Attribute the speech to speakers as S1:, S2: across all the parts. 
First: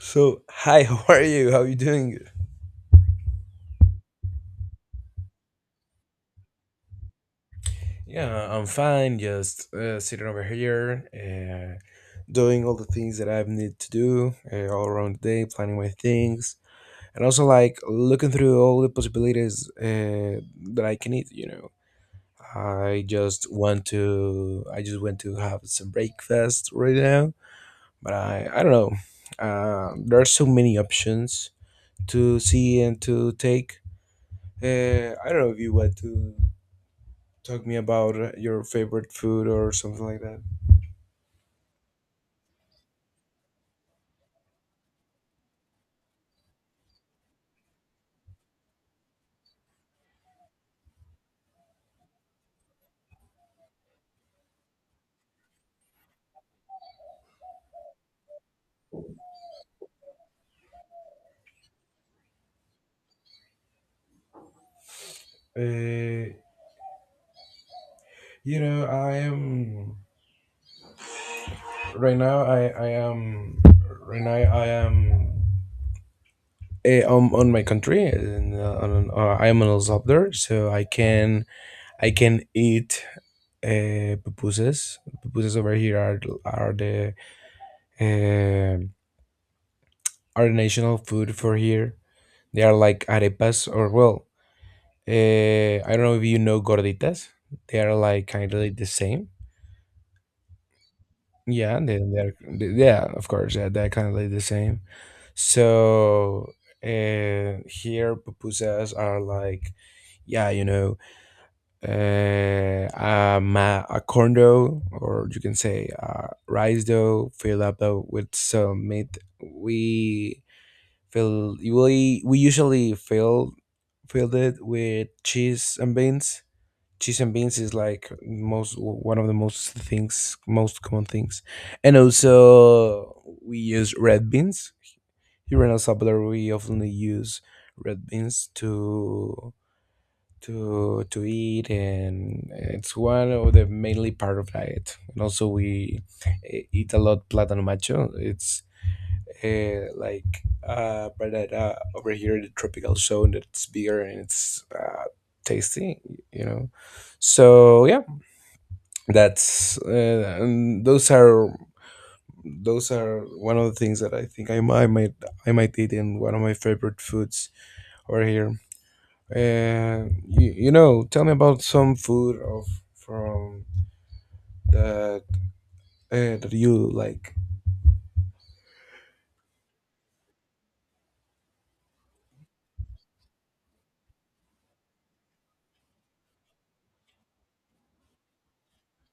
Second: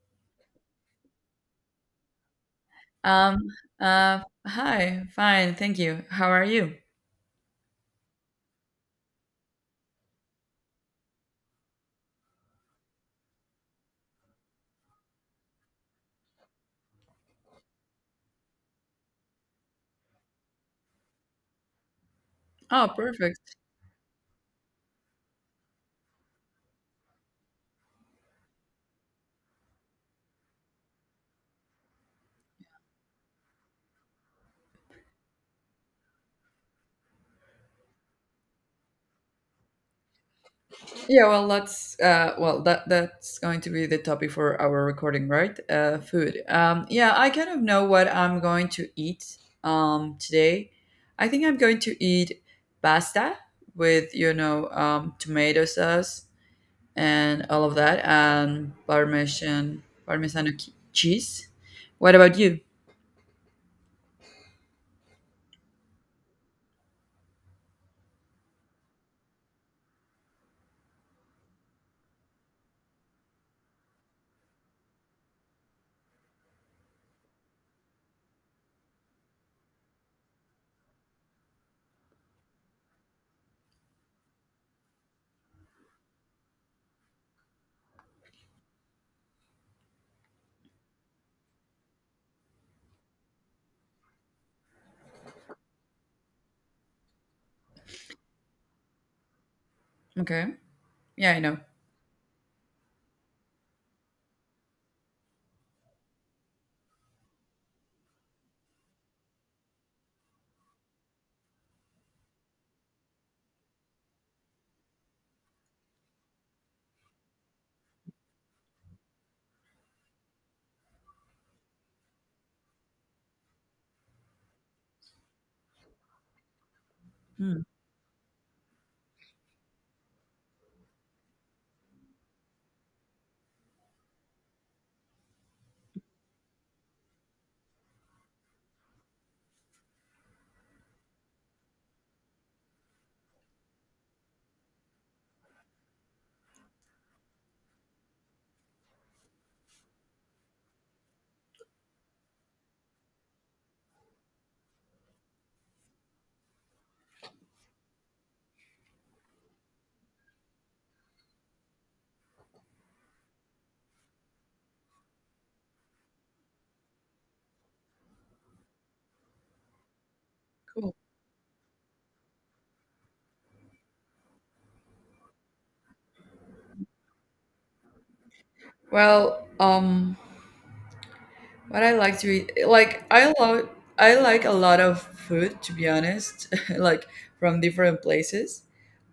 S1: So, hi, how are you? How are you doing?
S2: Um, uh, hi, fine, thank you. How are you?
S1: Yeah, I'm fine. Just sitting over here, doing all the things that I need to do all around the day, planning my things, and also like looking through all the possibilities that I can eat. You know,
S2: Oh, perfect.
S1: I just want to have some breakfast right now, but I don't know. There are so many options to see and to take. I don't know if you want to talk me about your favorite food or something like that.
S2: Yeah, well, that's going to be the topic for our recording, right? Food. Yeah, I kind of know what I'm going to eat, today. I think I'm going to eat pasta with, tomato sauce and all of that, and Parmesan, cheese. What about you?
S1: Uh, I am right now. I am right now. I am. Eh, I on my country, and I am in El Salvador, so I can eat pupusas. Pupusas over here are the uh, are the national food for here. They are like arepas, or I don't know if you know gorditas. They are kind of like the same.
S2: Okay. Yeah, I know.
S1: Yeah, they they're yeah, of course, yeah, they kind of like the same. So here pupusas are like, yeah, you know, a corn dough, or you can say rice dough, filled up with some meat. We we usually filled it with cheese and beans. Cheese and beans
S2: Hmm.
S1: is like most one of the most things most common things, and also we use red beans. Here in El Salvador we often use red beans to eat, and it's one of the mainly part of diet. And also we eat a lot plátano macho. It's like but over here in the tropical zone that's bigger, and it's tasty, you know. So yeah, that's and those are one of the things that I might eat, in one of my favorite foods over here. You
S2: Cool.
S1: know, tell me about some food of from that that you like.
S2: Well, what I like to eat, I like a lot of food to be honest, like from different places.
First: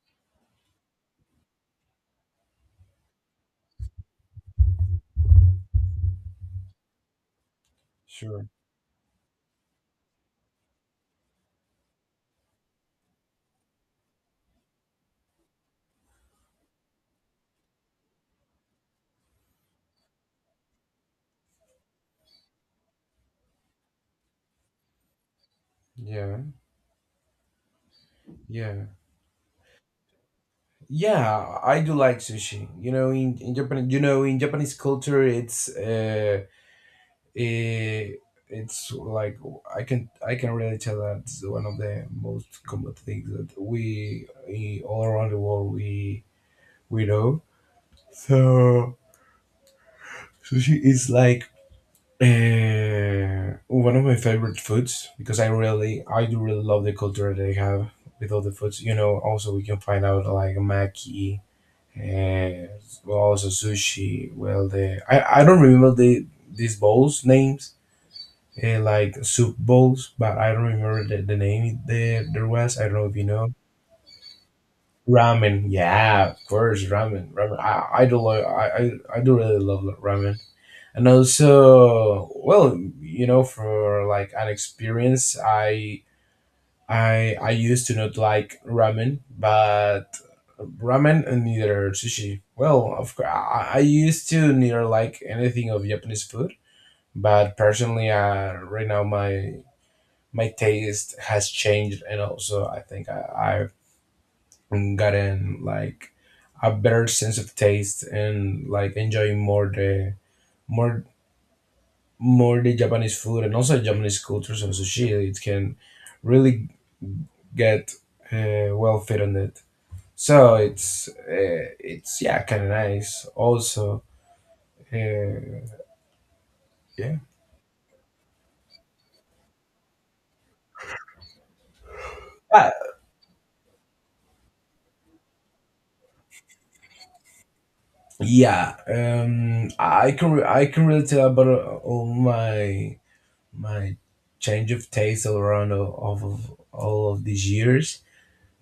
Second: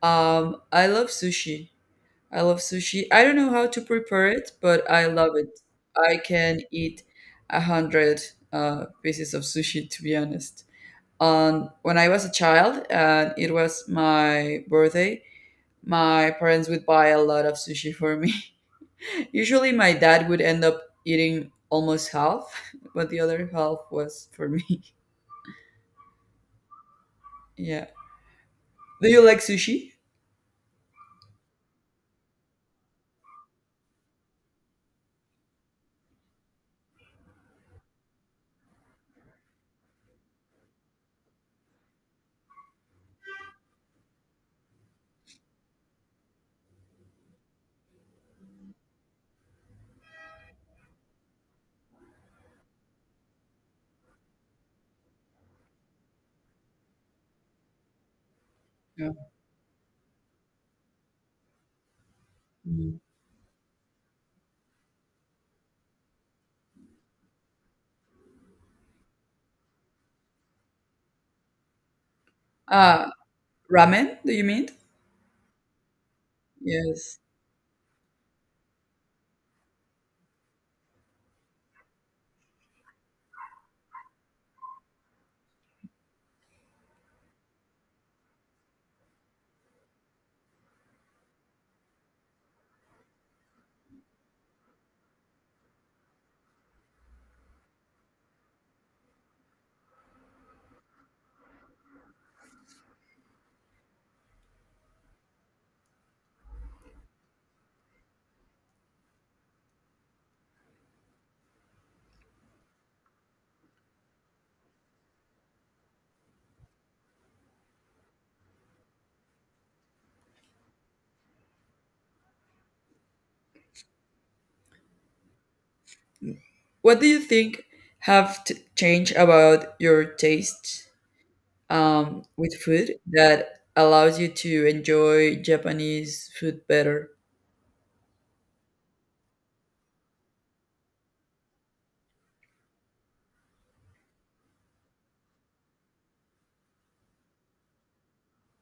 S2: I love sushi. I love sushi. I don't know how to prepare it, but I love it. I can eat 100
S1: Sure.
S2: pieces of sushi to be honest. On When I was a child and it was my birthday, my parents would buy a lot of sushi for me. Usually, my dad would end up eating almost half, but the other half was for me.
S1: Yeah.
S2: Yeah.
S1: Yeah.
S2: Do you like sushi?
S1: Yeah, I do like sushi. You know, in Japan, you know, in Japanese culture, it's eh, it's like I can really tell that it's one of the most common things that we all around the world we know. So sushi is like one of my favorite foods, because I do really love the culture that they have with all the foods. You
S2: No.
S1: know, also we can find out like maki. Uh,
S2: Mm.
S1: also sushi. I don't remember the these bowls names, like soup bowls, but I don't remember the name there there was. I don't
S2: Uh,
S1: know if you know.
S2: Ramen, do you mean?
S1: Ramen, yeah, of course,
S2: Yes.
S1: ramen, ramen. I do like I do really love ramen. And also, well, you know, for like an experience, I used to not like ramen, but ramen and neither sushi. Well, of course, I used to neither like anything of Japanese food, but personally, right now my taste has changed. And also I've gotten like a better sense of taste, and like enjoying more the more more the Japanese food, and also Japanese culture. So sushi, it can really get well fit on it. So it's, yeah, kind of nice. Also, uh,
S2: What do
S1: yeah,
S2: you think have changed about your taste, with
S1: but
S2: food that allows you to enjoy Japanese food better?
S1: yeah, I can I can really tell about all my my change of taste, all around all of these years.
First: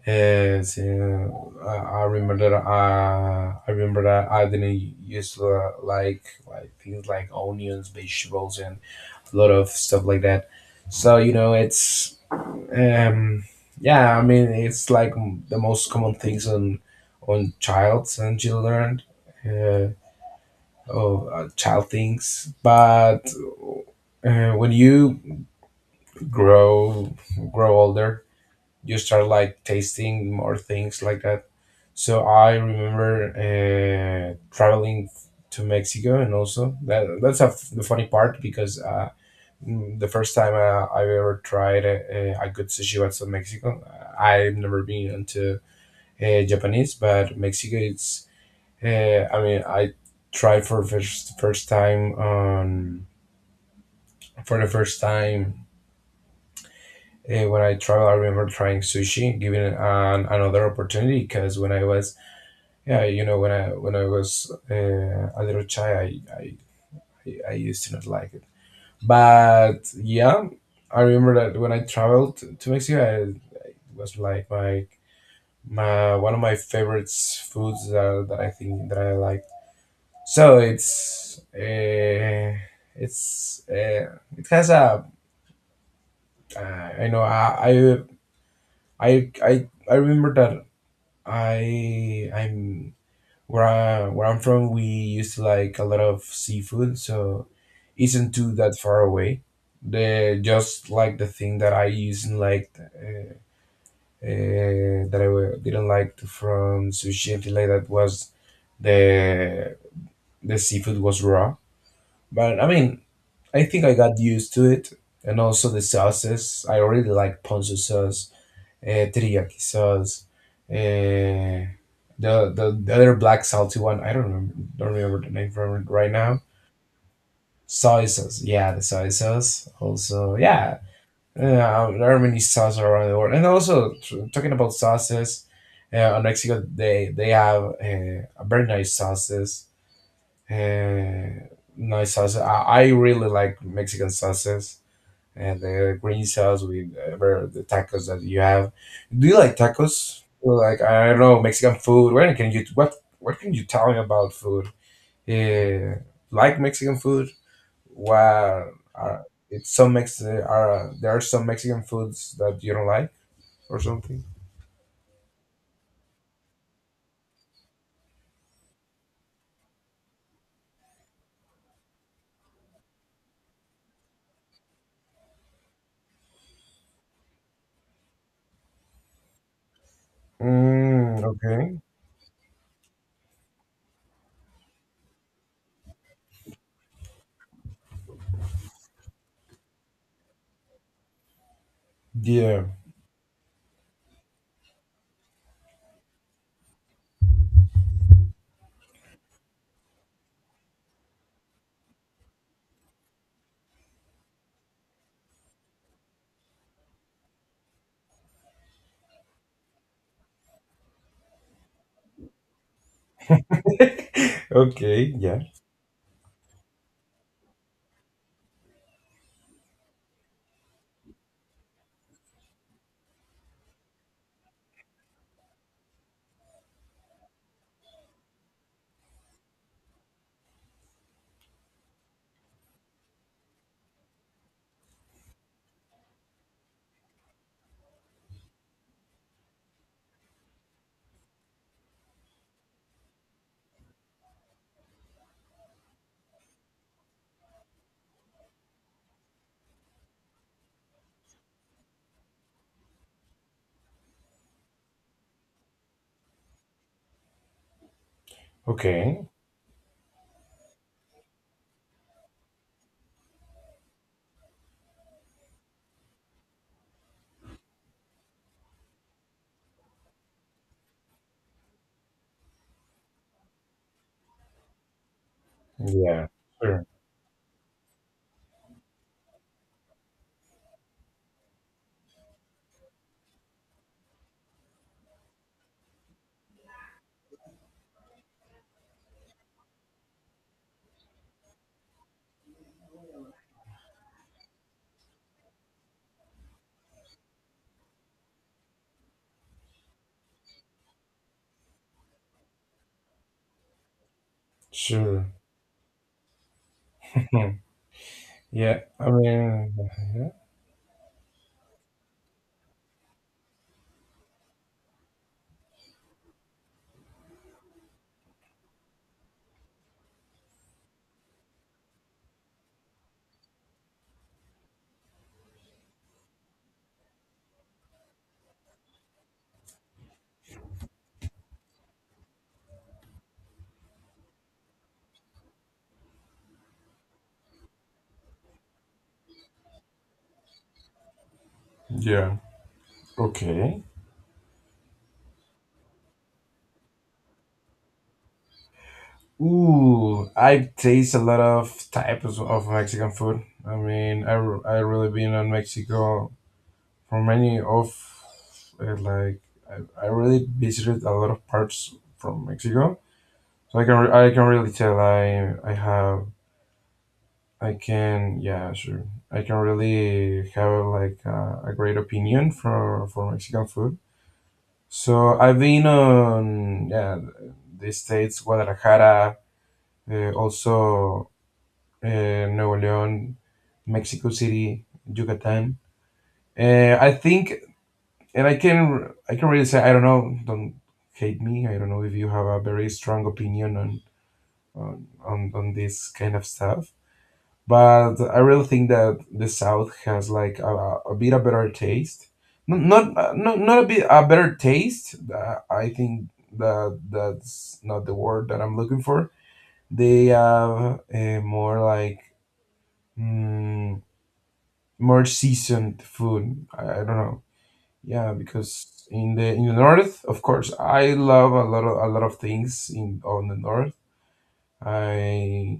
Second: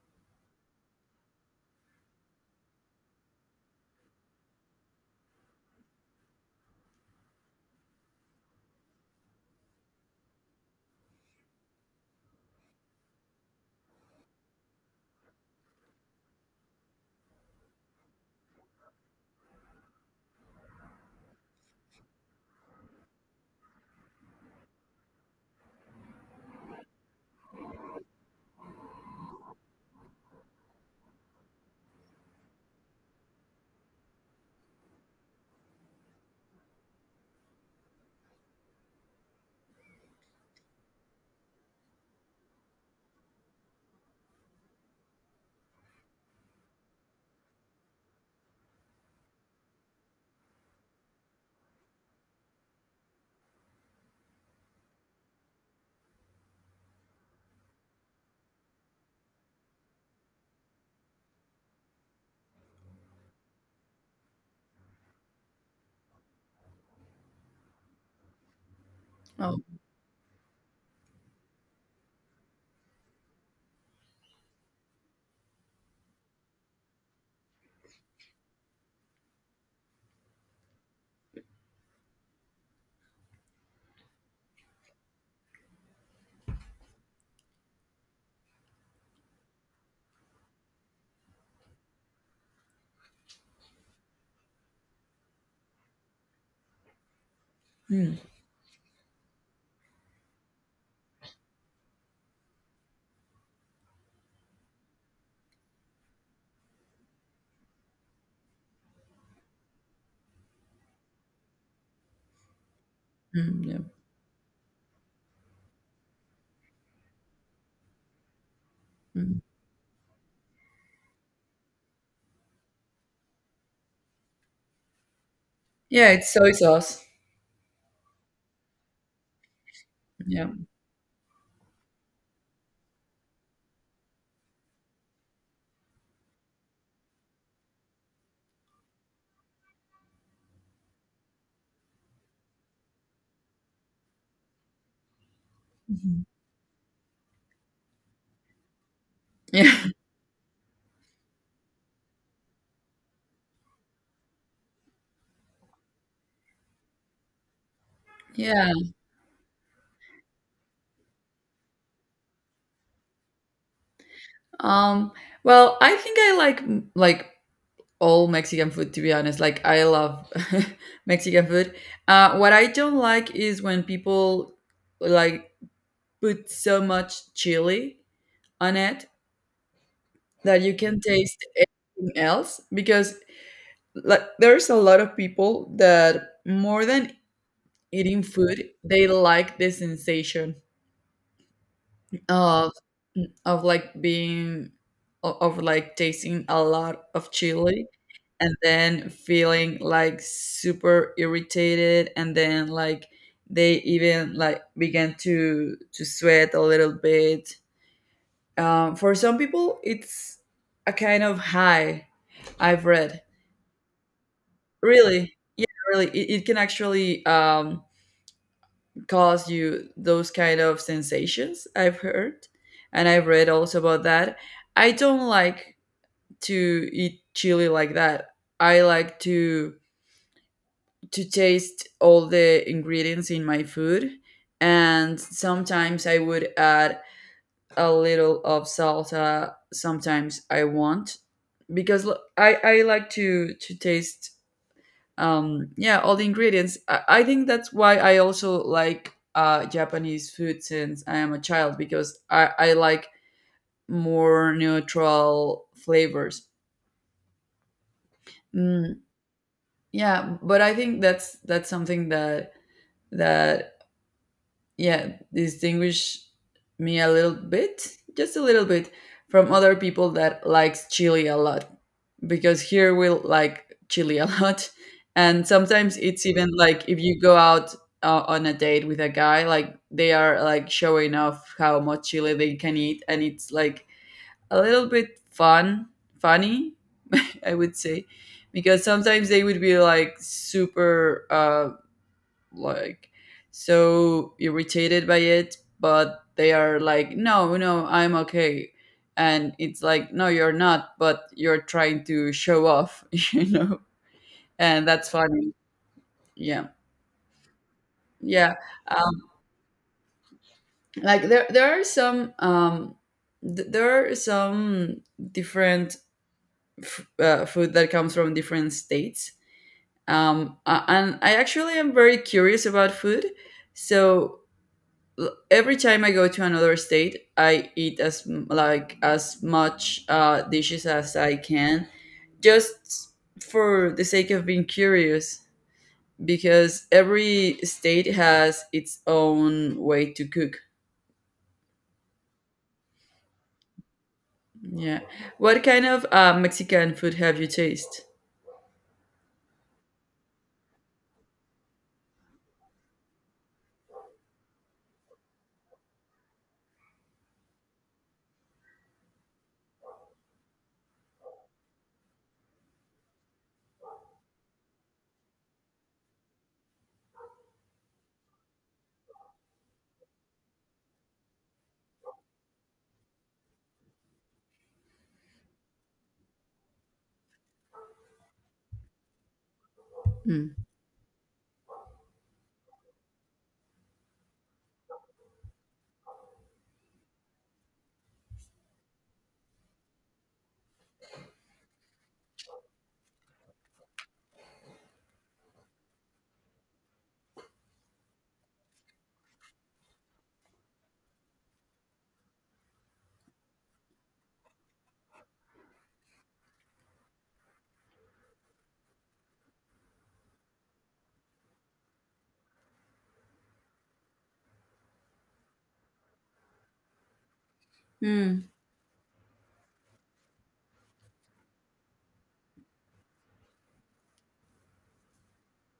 S1: As I remember that I remember that I didn't used to like things like onions, vegetables, and a lot of stuff like that. So you know, it's Um, yeah, I mean, it's like the most common things on childs and children, uh, or child things. But when you grow grow older, you start like tasting more things like that. So I remember traveling to Mexico, and also that's a f the funny part, because the first time I ever tried a good sushi was in Mexico. I've never been into Japanese, but Mexico it's. I mean, I tried for first first time on for the first time when I traveled. I remember trying sushi, giving it an, another opportunity, because when I was, yeah, you know, when I was a little child, I used to not like it.
S2: Oh.
S1: But yeah, I remember that when I traveled to Mexico, I it was like my one of my favorite foods that, that I think that I like. So it has a uh, I know I I I remember that I I'm where I, where I'm from we used to like a lot of seafood, so
S2: Mm,
S1: isn't too that far away. The just like the thing that I used and liked that I wa- didn't like from sushi and things like that was the the seafood was raw. But I mean,
S2: mm,
S1: I
S2: yeah.
S1: think I got used to it. And also the sauces. I really like ponzu sauce,
S2: Mm.
S1: teriyaki sauce, uh, the other black salty one. I don't remember the name from it
S2: Yeah,
S1: right
S2: it's
S1: now.
S2: soy sauce.
S1: Soy sauce, yeah, the soy sauce. Also,
S2: Yeah.
S1: yeah, there are many sauces around the world. And also talking about sauces. On Mexico, they have very nice sauces. Uh, nice sauces. I really like Mexican sauces, and the
S2: Mhm.
S1: green sauce with whatever the tacos that you have. Do you like
S2: Yeah.
S1: tacos? Or like I don't know Mexican food. Where can you what can you tell me about food? Yeah, like Mexican food.
S2: Yeah.
S1: Wow, are it's some Mex are there are some Mexican foods that you don't like or something.
S2: Um, well, I think I like all Mexican food to be honest. Like I love Mexican food. What I don't like is when people like put so much chili on it that you can
S1: Mm,
S2: taste
S1: okay.
S2: anything else, because like there's a lot of people that more than eating food, they like the sensation
S1: Yeah.
S2: of, of like being, of like tasting a lot of chili, and then feeling like super irritated, and then like they even like began to sweat a little bit. For some people it's a kind of high, I've read.
S1: Okay.
S2: Really?
S1: Yeah.
S2: Yeah, really, it can actually cause you those kind of sensations, I've heard, and I've read also about that. I don't like to eat chili like that. I like to taste all the ingredients in my food, and sometimes I would add a little of salsa, sometimes I want, because I like to taste, yeah, all the ingredients. I think that's why I also like Japanese food since I am a child, because I like more neutral flavors. Mm,
S1: Okay.
S2: yeah, but I think that's, something that distinguish me a little bit, just a little bit, from other people that likes chili a lot, because here we like chili a lot. And sometimes it's
S1: Yeah.
S2: even
S1: Sure.
S2: like if you go out on a date with a guy, like they are like showing off how much chili they can eat, and it's like a little bit funny, I would say, because sometimes they would be like super like so irritated by it, but they are like, "No, no, I'm okay." And it's like, "No, you're not, but you're trying to show off." you know and that's
S1: Sure.
S2: funny. Yeah. Yeah.
S1: Yeah. I
S2: Um,
S1: mean. Yeah.
S2: like there are some different food that comes from different states, and I actually am very curious about food, so every time I go to another state, I eat like as much dishes as I can, just for the sake of being curious. Because every state has its own way to cook.
S1: Yeah. Okay.
S2: Yeah. What kind of Mexican food have you tasted?
S1: Ooh, I taste a lot of types of Mexican food. I mean, I really been in Mexico for many of uh, like I really visited a lot of parts from Mexico, so I can really tell I have I can yeah, sure, I can really have like a great opinion for Mexican food. So I've been on, yeah, the states Guadalajara,
S2: Mm.
S1: also Nuevo León, Mexico City, Yucatan. Uh, I think, and I can really say, I don't know. Don't hate me. I don't know if you have a very strong opinion on on this kind of stuff. But I really think that the South has like a bit a better taste. Not a bit a better taste. I think that that's not the word that I'm looking for. They have more like. Mm, more seasoned food. I don't know. Yeah,
S2: Mm.
S1: because in the north, of course, I love a lot of things in on the north. I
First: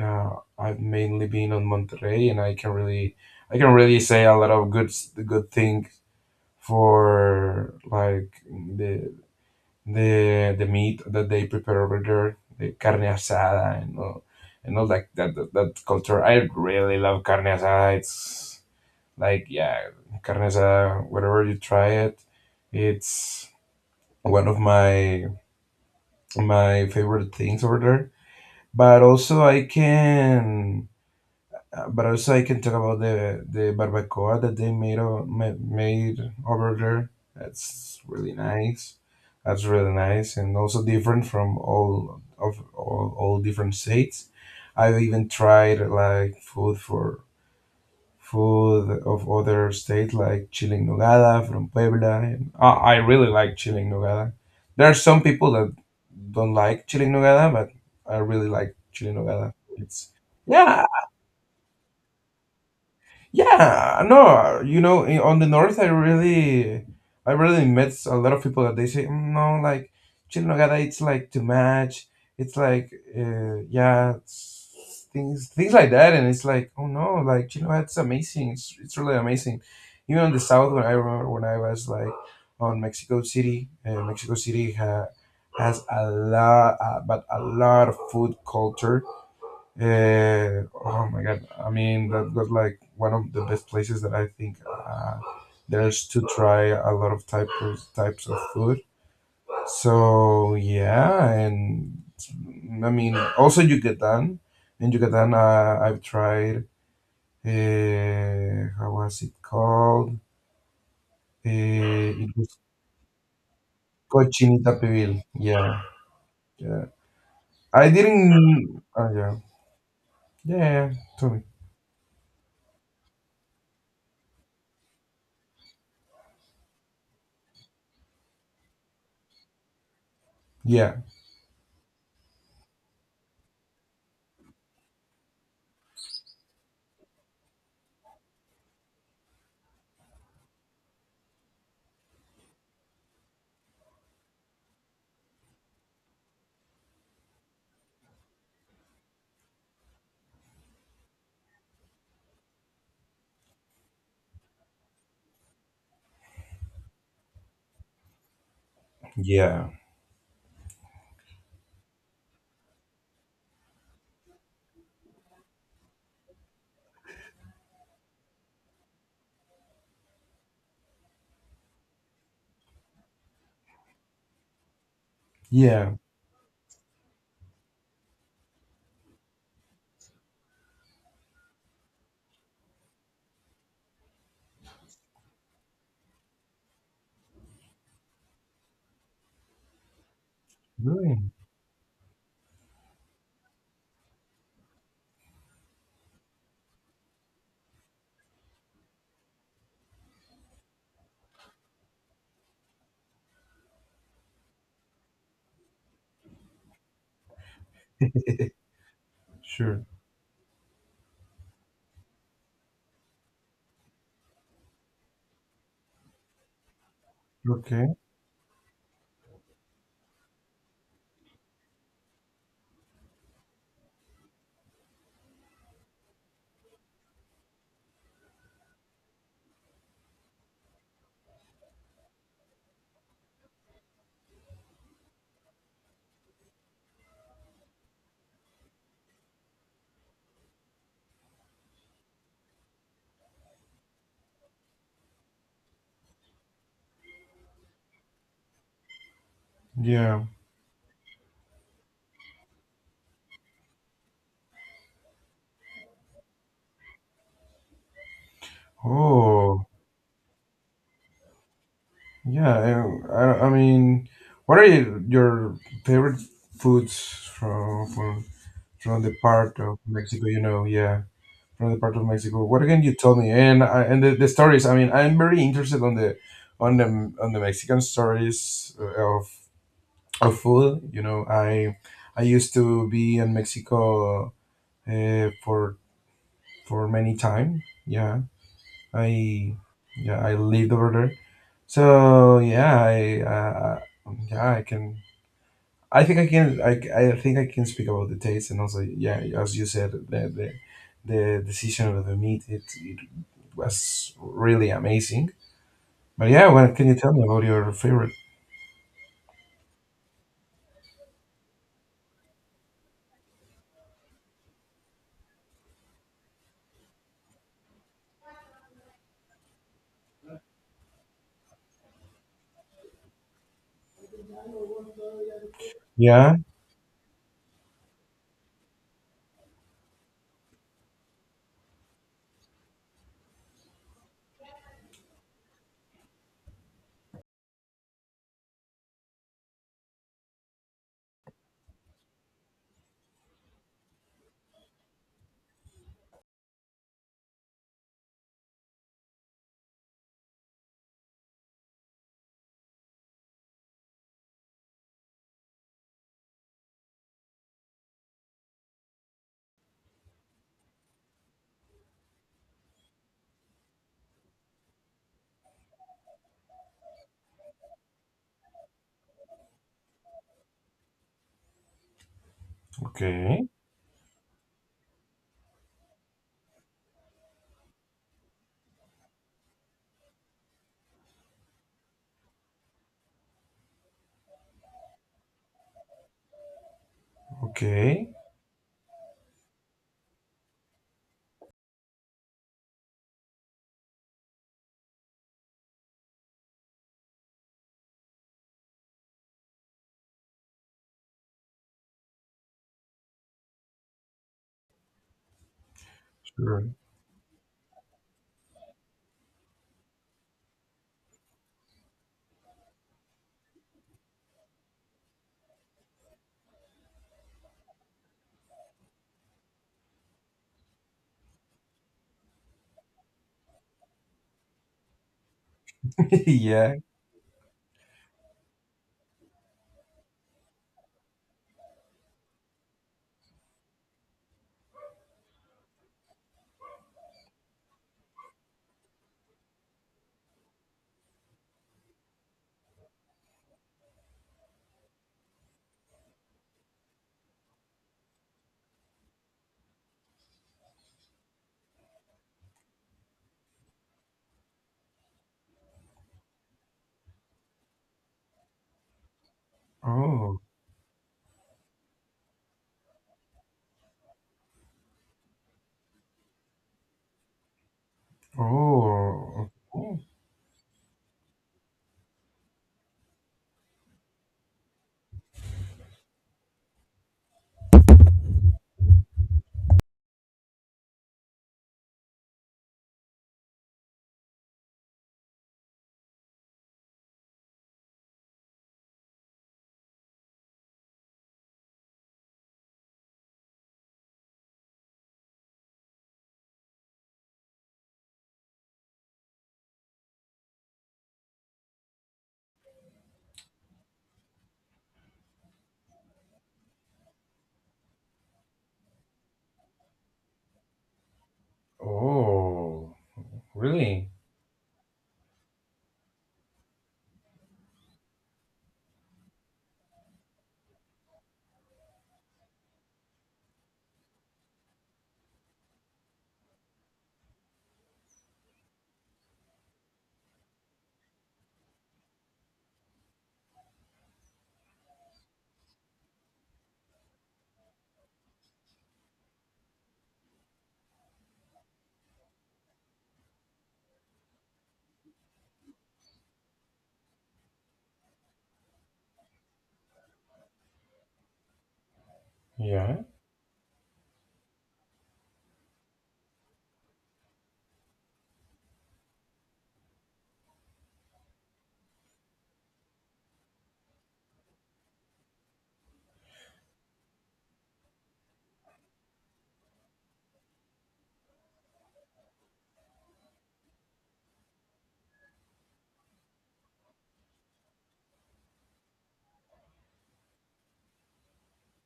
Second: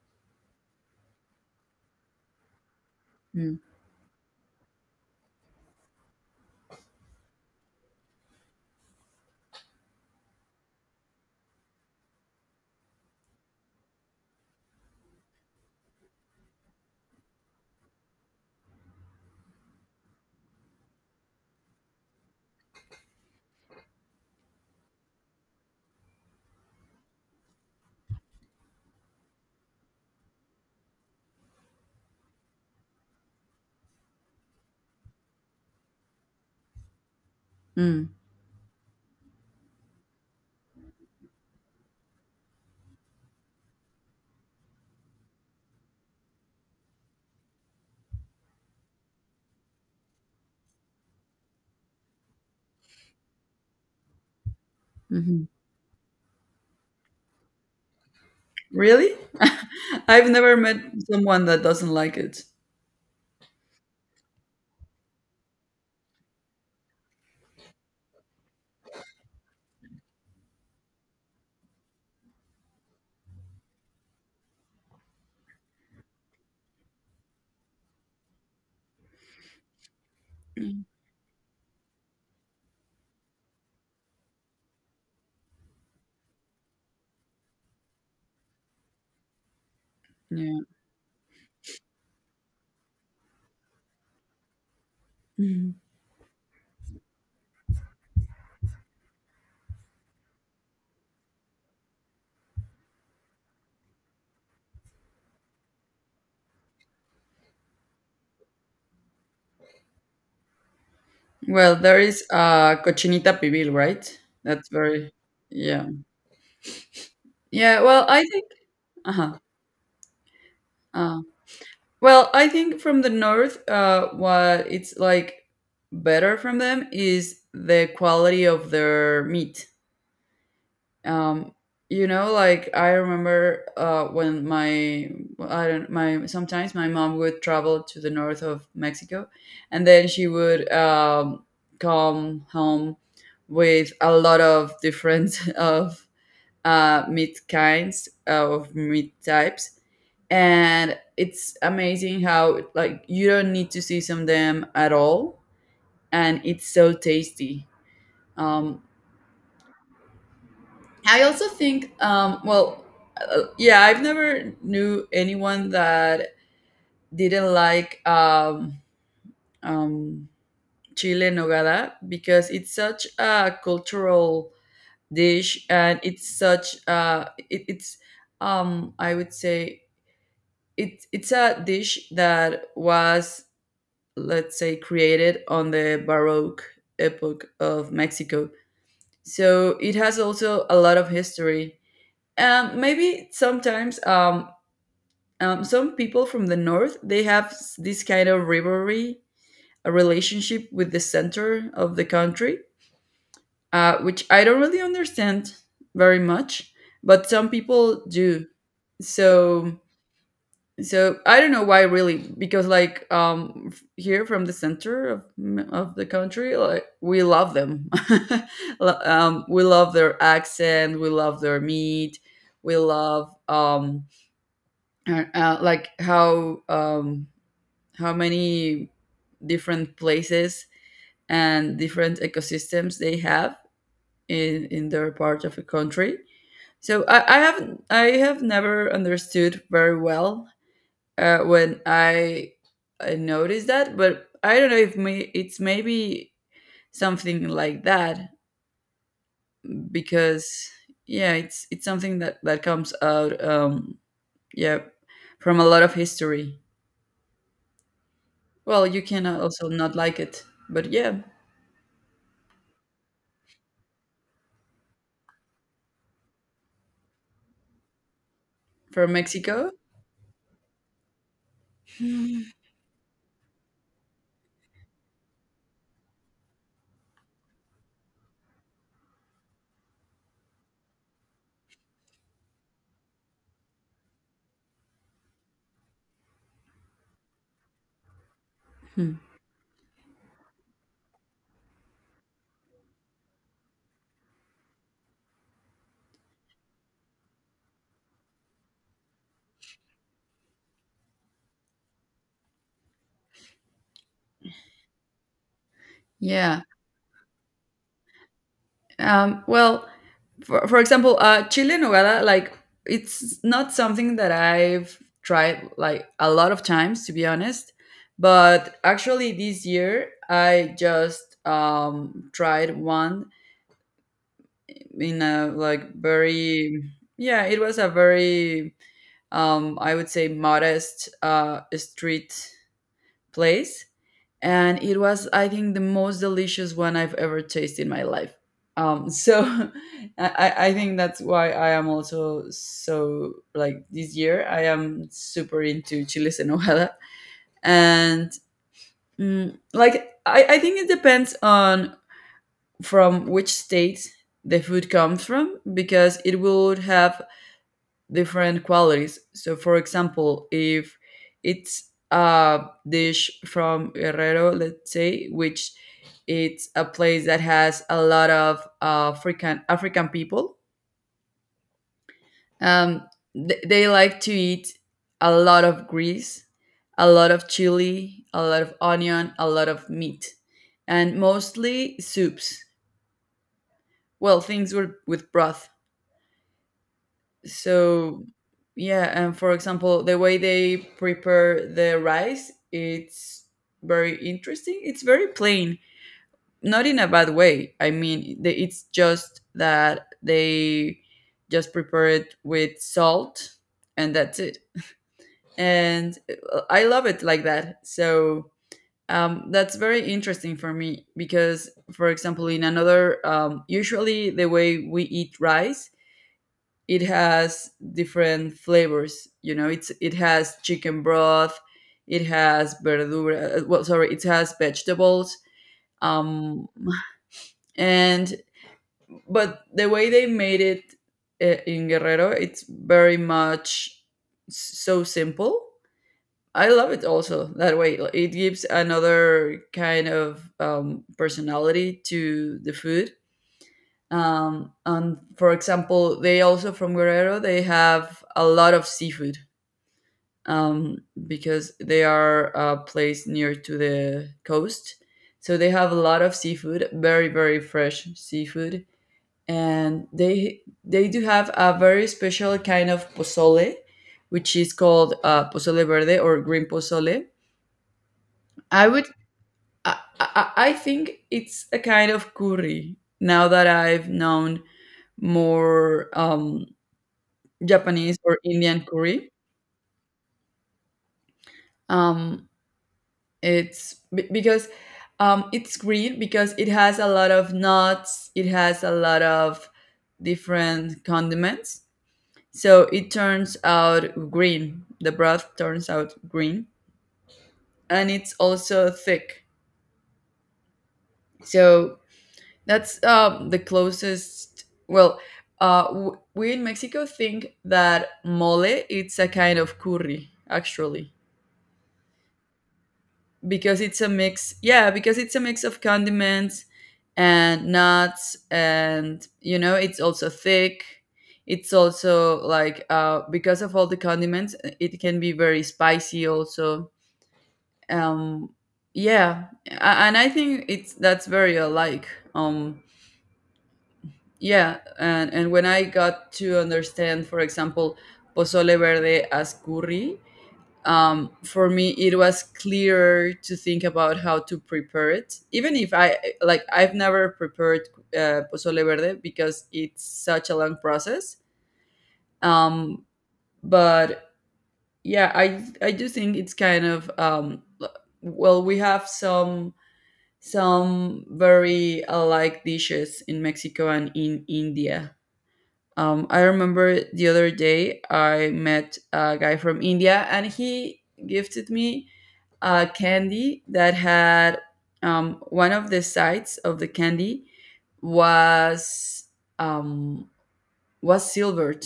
S1: I've mainly been on Monterrey, and
S2: Mm.
S1: I can really say a lot of good things for like the meat that they prepare over there, the carne asada and all, that culture. I really love carne asada. It's like, yeah, carnesa. Whenever you try it, it's one of my favorite things over there. But but also I can talk about the barbacoa that they made o- ma- made over there. That's
S2: Mm.
S1: really nice. That's really nice, and also different from all different states. I've even tried like food of other states, like chile en nogada from Puebla. And I really like chile en nogada. There are some
S2: Mhm.
S1: people that don't like chile en nogada, but I really like chile
S2: Really?
S1: en nogada. It's,
S2: I've never met
S1: yeah,
S2: someone that doesn't like it.
S1: yeah, no, you know, on the north, I really met a lot of people that they say, "Mm, no, like chile en nogada, it's like too much. It's like, yeah," it's things, things like that, and it's like, oh no, like chile en nogada, it's amazing. It's really amazing. Even on the south, when I remember when I was like on Mexico City, has a lot, but a lot of food culture.
S2: Yeah.
S1: Oh my God. I mean, that was like one of the best places that I think there's to try a lot of types of food. So yeah, and I mean, also Yucatan. In Yucatan, I've tried. How was it called? Uh,
S2: Well, there is
S1: it was
S2: cochinita pibil, right? That's
S1: cochinita
S2: very,
S1: pibil. Yeah,
S2: yeah.
S1: yeah.
S2: Yeah,
S1: I
S2: well, I
S1: didn't.
S2: think,
S1: Oh yeah,
S2: uh-huh.
S1: yeah.
S2: Uh,
S1: Tell me.
S2: well, I think from the north, what it's like better from them is the quality of their meat.
S1: Yeah,
S2: um you know, like I remember when my I don't my sometimes my mom would travel to the north of Mexico, and then she would come home with a lot of different of meat types, and it's amazing how like you don't need to season them at all, and it's so tasty. um
S1: yeah,
S2: I also think, well, yeah, I've never knew anyone that didn't like, um, chile en nogada, because it's such a cultural dish,
S1: yeah.
S2: and it's such, it, it's I would say, it's a dish that was, let's say, created on the Baroque epoch of Mexico, so it has also a lot of
S1: Really?
S2: history. Maybe sometimes, some people from the north they have, this kind of rivalry, a relationship with the center of the country, which I don't really understand very much, but some people do. So
S1: Sure.
S2: I don't know why, really, because like here from the center of the country, like we love them.
S1: Okay.
S2: We love their accent, we love their meat, we love, like, how many different places and different ecosystems they have, in their part of a country. So, I have never understood very well when I noticed that, but I don't know if, it's maybe something like that,
S1: Yeah.
S2: because yeah, it's something that comes out, yeah, from a lot of history. Well, you can
S1: Oh,
S2: also not like it, but yeah,
S1: yeah. I mean, what are your favorite foods from
S2: from
S1: the part
S2: Mexico.
S1: of Mexico? From the part of Mexico. What can you tell me? And the stories. I mean, I'm very interested on the Mexican stories of of food. I used to be in Mexico for for many time. Yeah,
S2: Hmm.
S1: I yeah, I lived over there. So I can. I think I can. I think I can speak about the taste and also, yeah, as you said, the, the decision of the meat it, it was really amazing. But yeah,
S2: Yeah.
S1: what can you tell me about your favorite?
S2: Well, for example, chile en nogada, like it's not something that I've tried like a lot of times, to be honest. But actually, this year I just tried one, in a like
S1: Yeah.
S2: very yeah, it was a very, I would say modest, street place, and it was, I think, the most delicious one I've ever tasted in my life. So, I think that's why I am also so like this year I am super into chiles en hojada. And like I think it depends on from which state the food comes from, because it would have different qualities. So, for example, if it's a dish from Guerrero, let's say, which it's a place that has a lot of African people, um,
S1: Okay.
S2: they like to eat a lot of grease, a lot of chili, a lot of onion, a lot of meat, and mostly soups. Well, things with broth.
S1: Okay.
S2: So yeah, and for example, the way they prepare the rice, it's very interesting. It's very plain, not in a bad way, I mean, it's just that they just prepare it with salt, and that's it. And
S1: Sure.
S2: I love it like that. So, that's very interesting for me, because, for example, in another usually the way we eat rice, it has different flavors. It has chicken broth, it has verdura. Well, sorry, it has vegetables. Um,
S1: Yeah.
S2: and but the way they made it, in Guerrero, it's very much so simple. I love it also that way. Like, it gives another kind of, personality to the food. And for example, they also from Guerrero, they have a lot of seafood, um, because they are, placed near to the coast. So they have a lot of seafood, very very fresh seafood, and
S1: Oh.
S2: they do have a very special kind of pozole, which is called pozole verde, or green pozole. I would
S1: Oh. Oh.
S2: I think it's a kind of curry. Now that I've known more, Japanese or Indian curry. Um, because it's green because it has a lot of nuts. It has a lot of different condiments. So it turns out green. The broth turns out green, and it's also thick. So that's, the closest. Well, we in Mexico think that mole it's a kind of curry, actually.
S1: Oh.
S2: Because it's
S1: Really?
S2: a mix yeah, because it's a mix of condiments and nuts, and it's also thick. It's also like, because of all the condiments, it can be very spicy also. um yeah, and I think it's that's very alike. um yeah. And when I got to understand, for example, pozole verde as curry, for me it was clearer to think about how to prepare it, even if, I've never prepared pozole verde because it's such a long process.
S1: Yeah.
S2: um, but yeah, I do think it's kind of, well, we have some very alike dishes in Mexico and in India. I remember the other day I met a guy from India, and he gifted me a candy that had, one of the sides of the candy was um, was silvered.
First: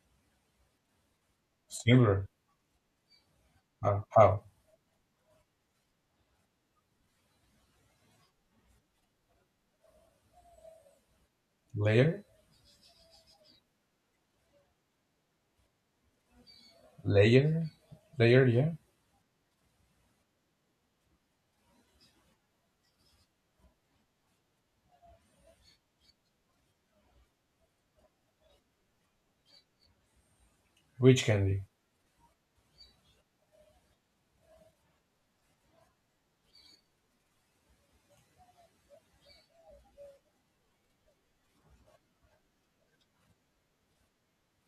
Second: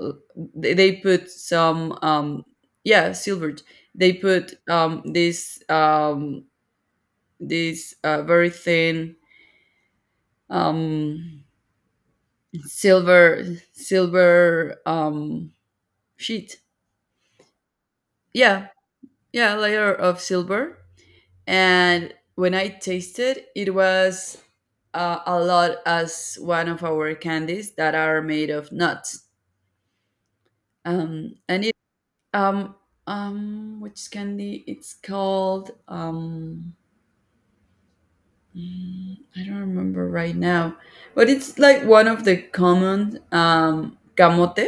S2: Uh, they put some,
S1: Silver.
S2: yeah, silvered. They
S1: How?
S2: put, this very thin, um,
S1: Layer.
S2: silver, silver um, sheet.
S1: Layer. Layer.
S2: Yeah,
S1: Yeah.
S2: yeah, layer of silver, and when I tasted, it was a lot as one of our candies that are made of nuts.
S1: Which
S2: And
S1: candy?
S2: it um which candy? It's called I don't remember right now, but it's like one of the common camote.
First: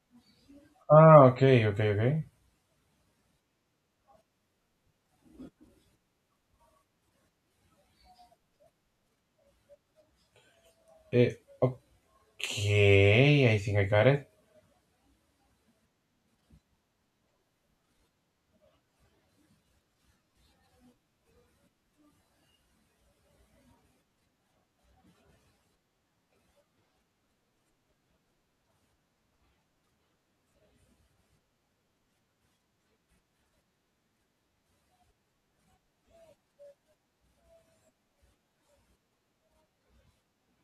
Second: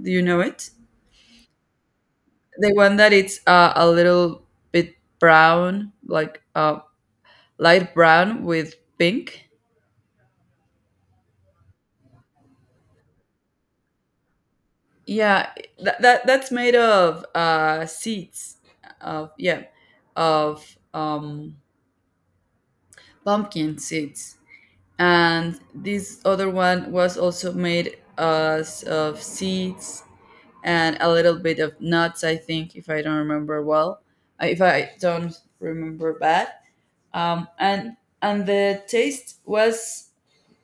S2: Do you know it?
S1: Ah, okay, okay, okay.
S2: The one that it's a little bit brown, like light brown with pink.
S1: Eh, okay, I think I got it.
S2: Yeah, that's made of seeds of, yeah, of pumpkin seeds, and this other one was also made as of seeds and a little bit of nuts. I think if I don't remember well, if I don't remember bad, um, and and the taste was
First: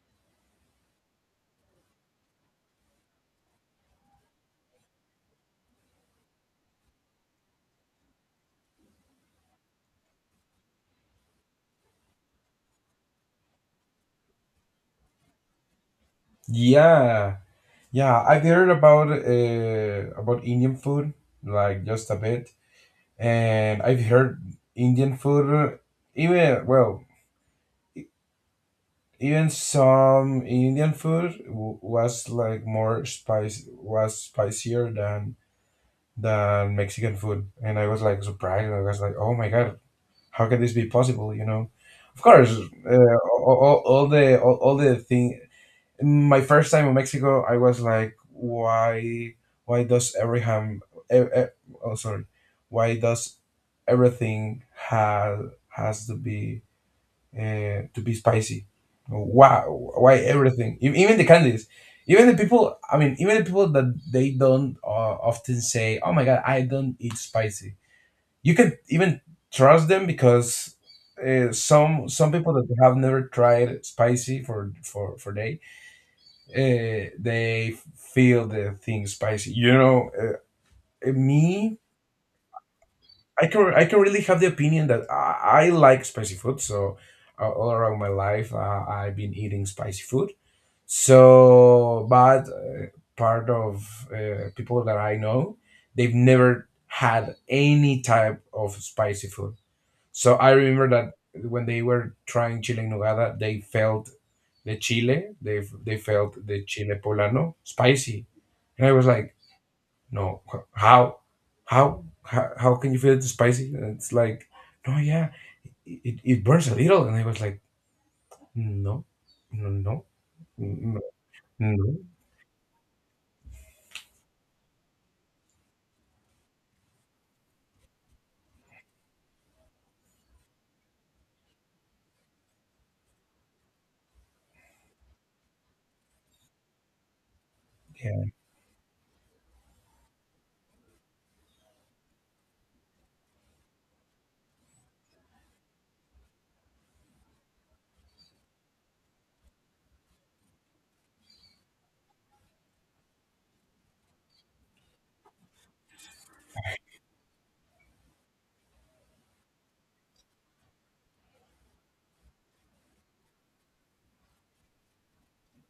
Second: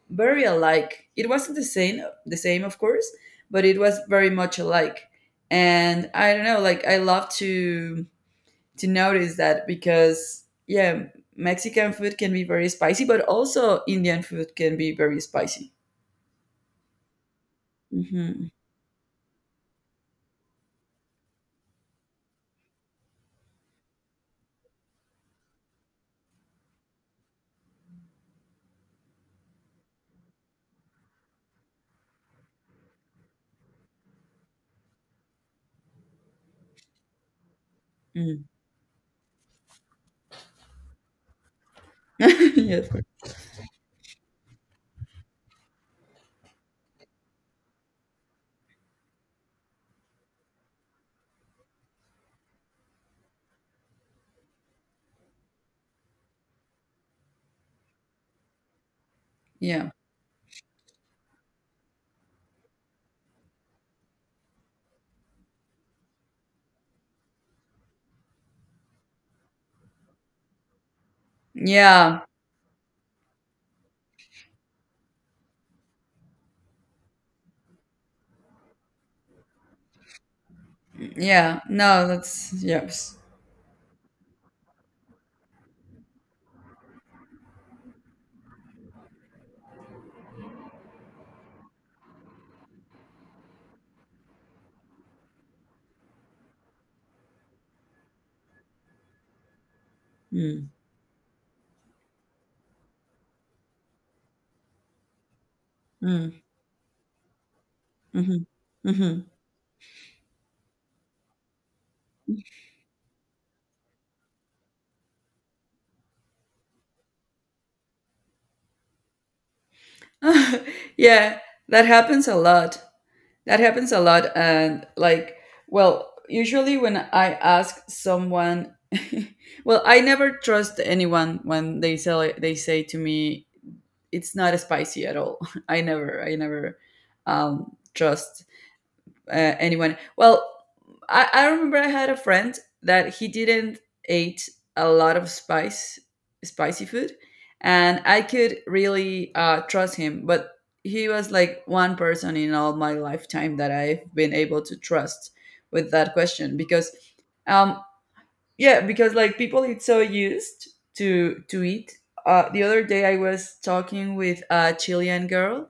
S2: very alike. It wasn't the same, the same, of course, but it was very much alike. And I don't know, like, I love to notice that because, yeah, Mexican food can be very spicy, but also Indian food can be very spicy.
S1: Yeah, yeah. I've
S2: Hmm.
S1: heard about Indian food like just a bit, and I've heard Indian food, even well, even some Indian food was like more spice was spicier than Mexican food, and I was like
S2: Mm.
S1: surprised. I was like, oh my god, how can this be possible? You know, of course,
S2: Yeah, of course.
S1: all the thing. My first time in Mexico, I was like, why does Abraham? E- e- oh, sorry, why does everything have has to be spicy?
S2: Yeah,
S1: Why everything? Even the candies. Even the people, I mean, even the people that they don't often say, "Oh my God, I don't eat spicy," you can even trust them because some
S2: yeah,
S1: some people that have never tried spicy for day, they feel the thing spicy, you know. uh,
S2: yeah.
S1: me
S2: No, that's yes.
S1: i can i can really have the opinion that I like spicy food, so all around my life I've been eating spicy food. So but part of people that I know, they've never had any type of spicy food. So I
S2: Mm.
S1: remember that when they were trying chile en nogada, they felt the chile, they felt
S2: Mm.
S1: the chile poblano spicy,
S2: Hmm.
S1: and I was
S2: Hmm.
S1: like, no, how can you feel it spicy? And it's like, no, yeah, it burns a little, and I was like, no, no, no, no,
S2: Yeah, that
S1: no,
S2: happens a lot. That happens a lot. And like, well, usually when I ask someone, well, I never trust anyone when they say to me it's not spicy at all. I never
S1: yeah,
S2: trust anyone. Well, I remember I had a friend that he didn't eat a lot of spicy food, and I could really trust him. But he was like one person in all my lifetime that I've been able to trust with that question because, um, yeah, because, like, people it's so used to eat. The other day I was talking with a Chilean girl,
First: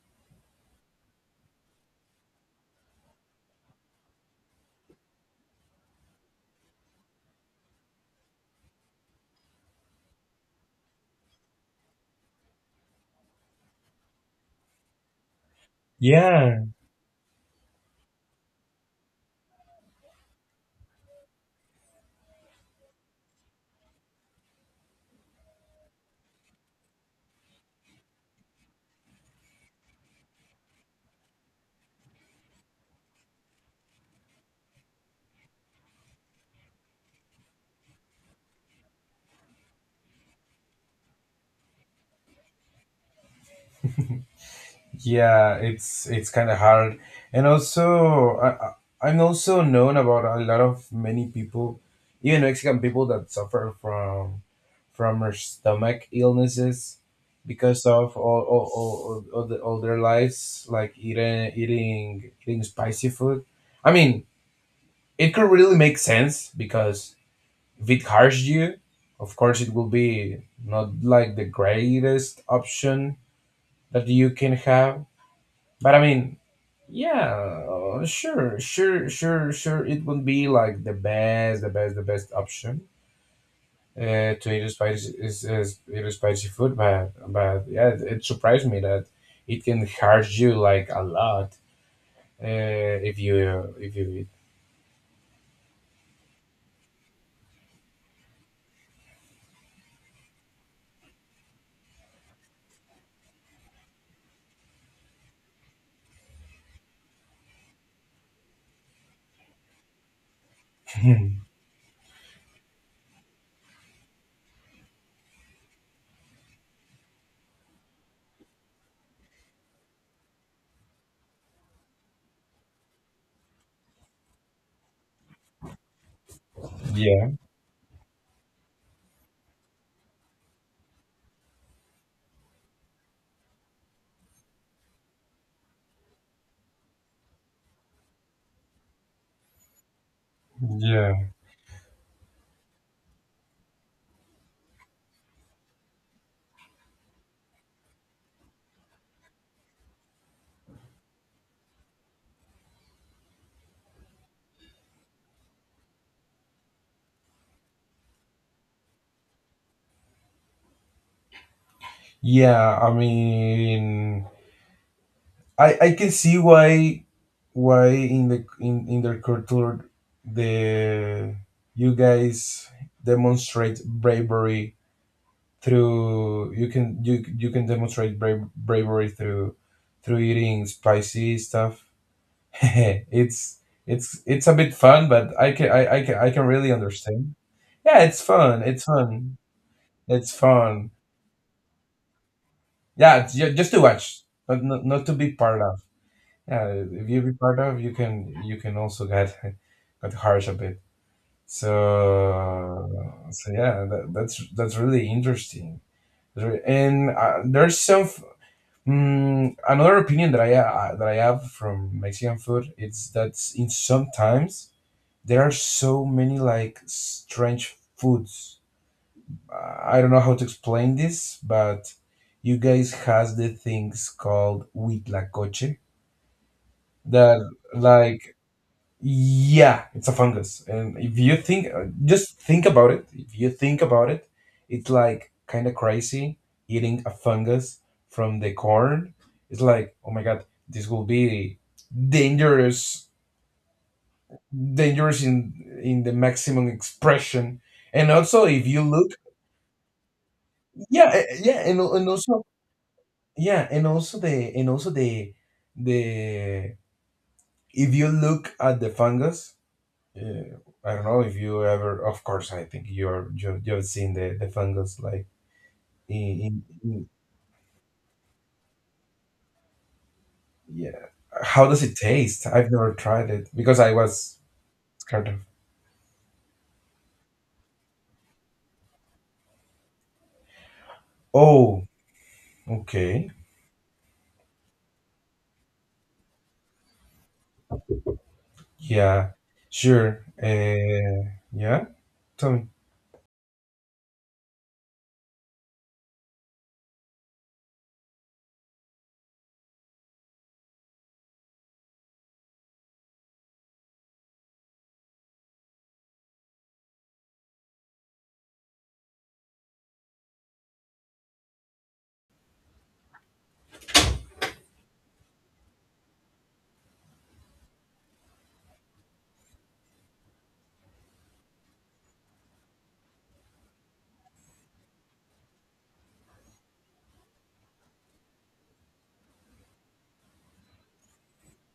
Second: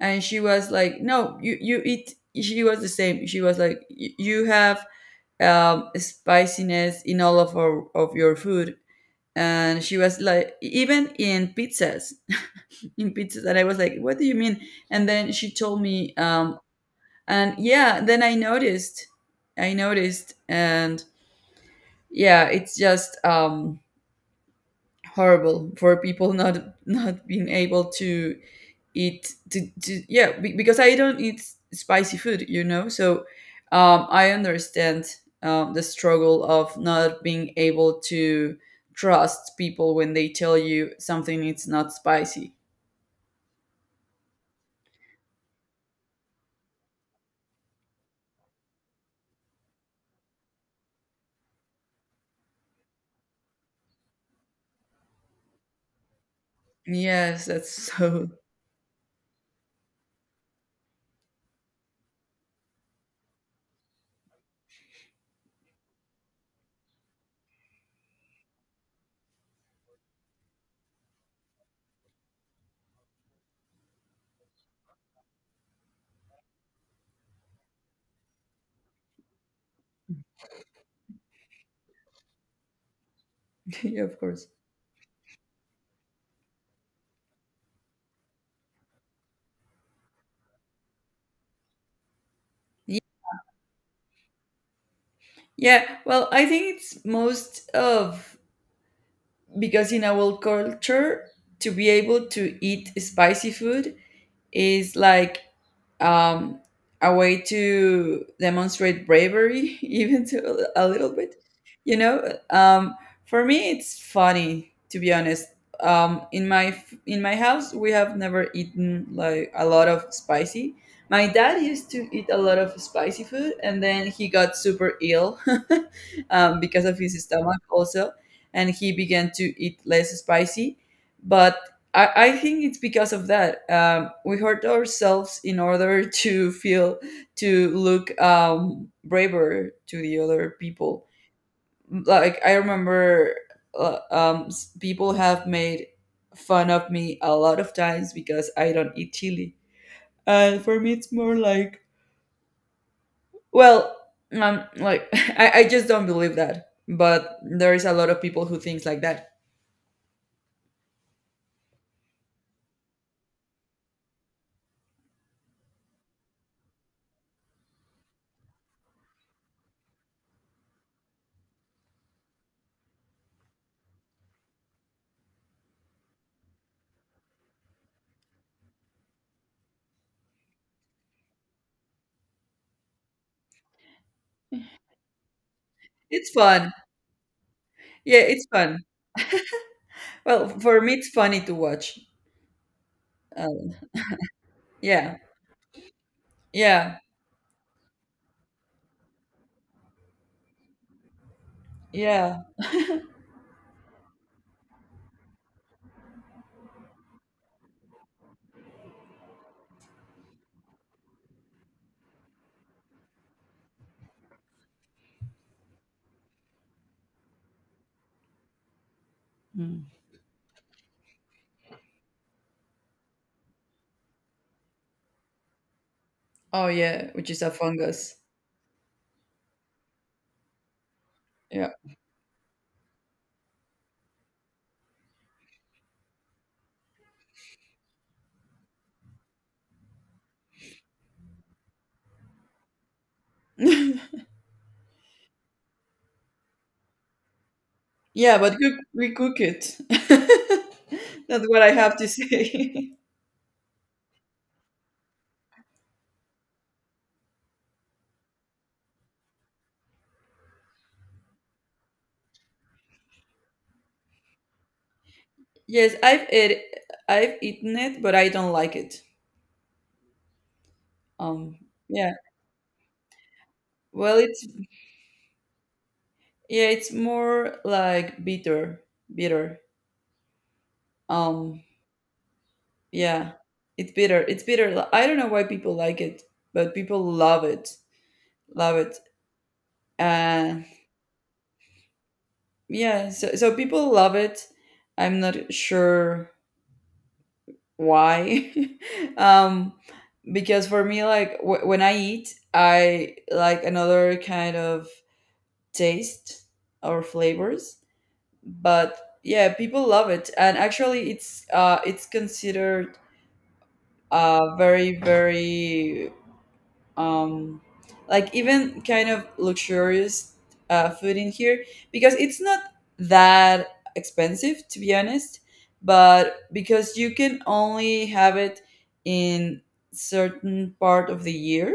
S2: and she was like, no, you eat, she was the same, she was like, "You have spiciness in all of our, of your food," and she was like, even in pizzas, in pizzas, and I was like, what do you mean? And then she told me,
S1: yeah.
S2: and, yeah, then I noticed, and, yeah, it's just horrible for people, not being able to eat, to, yeah, because I don't eat spicy food, so I understand the struggle of not being able to trust people when they tell you something it's not spicy.
S1: Yeah, it's kind of hard, and also I'm also known about a lot of many people, even Mexican people, that suffer from her stomach illnesses
S2: Yes, that's
S1: because of
S2: so.
S1: all their lives like eating spicy food. I mean, it could really make sense, because if it hurts you, of course it will be not like the greatest option that you can have. But I mean, yeah, sure. It would be like the best option
S2: Yeah, of course.
S1: to eat spicy is eat spicy food. But yeah, it surprised me that it can hurt you like a lot uh,
S2: Ye-
S1: if you if you
S2: yeah well, I think it's most of because in our culture to be able to eat spicy food is like, um, a way to demonstrate bravery, even to a little
S1: eat.
S2: bit. You know, um, for me, it's funny to be honest. In my in my house, we have never eaten like a lot of spicy. My dad used to eat a lot of spicy food, and then he got super ill, because of his
S1: Yeah,
S2: stomach also, and he began to eat less spicy. But I think it's because of that. We hurt ourselves in order to feel, to look braver to the other people.
S1: yeah,
S2: Like, I remember people have made fun of me a lot of times because I don't eat chili. And for me, it's more like, well, like, I just don't believe that. But there is a lot of people who thinks like that.
S1: yeah. I mean, I can see why in the in their culture the you guys demonstrate bravery through, you can you you can demonstrate bravery through through eating spicy stuff. It's it's a bit fun, but I can, I can I
S2: It's
S1: can really
S2: fun.
S1: understand. Yeah,
S2: Yeah,
S1: it's
S2: it's
S1: fun.
S2: fun.
S1: It's fun. It's
S2: Well, for
S1: fun.
S2: me, it's funny to watch.
S1: Yeah, it's just
S2: Uh,
S1: to watch, but not, not to
S2: yeah.
S1: be part of. Yeah,
S2: Yeah,
S1: if you be part of, you can also get get harsh a bit. So
S2: yeah.
S1: so yeah, that's that's really interesting. And there's some, mm, another opinion that I have from Mexican food, is that in sometimes there are so many like strange foods.
S2: Mm.
S1: I don't know how to explain this, but you guys has the things called huitlacoche
S2: Oh yeah, which
S1: that
S2: is a fungus.
S1: like, yeah, it's a fungus. And if you
S2: Yeah.
S1: think, just think about it. If you think about it, it's like kind of crazy eating a fungus from the corn. It's like, oh my God, this will be dangerous, dangerous in the maximum expression. And
S2: Yeah,
S1: also,
S2: but
S1: if
S2: cook,
S1: you
S2: we
S1: look,
S2: cook it.
S1: yeah, eh, eh,
S2: That's
S1: yeah,
S2: what I
S1: and, al-
S2: have to
S1: and also,
S2: say.
S1: yeah, and also the, if you look at the fungus, yeah, I don't know if you ever. Of course, I think you, you've seen the fungus like
S2: Yes, I've
S1: in,
S2: ate,
S1: in,
S2: I've eaten it, but I don't like it.
S1: yeah.
S2: Um,
S1: How does it
S2: yeah.
S1: taste? I've never tried it because I
S2: Well,
S1: was
S2: it's
S1: scared of.
S2: yeah, it's more like bitter, bitter. Um,
S1: Oh, okay.
S2: yeah, it's bitter. It's bitter. I don't know why people like it, but people love it, love it.
S1: Yeah, sure.
S2: And
S1: Yeah. Tell me.
S2: yeah, so people love it. I'm not sure why. um because for me, like, when I eat, I like another kind of taste or flavors, but, yeah, people love it. And actually it's considered, very very, um, like, even kind of luxurious, food in here, because it's not that expensive, to be honest, but because you can only have it in certain part of the year,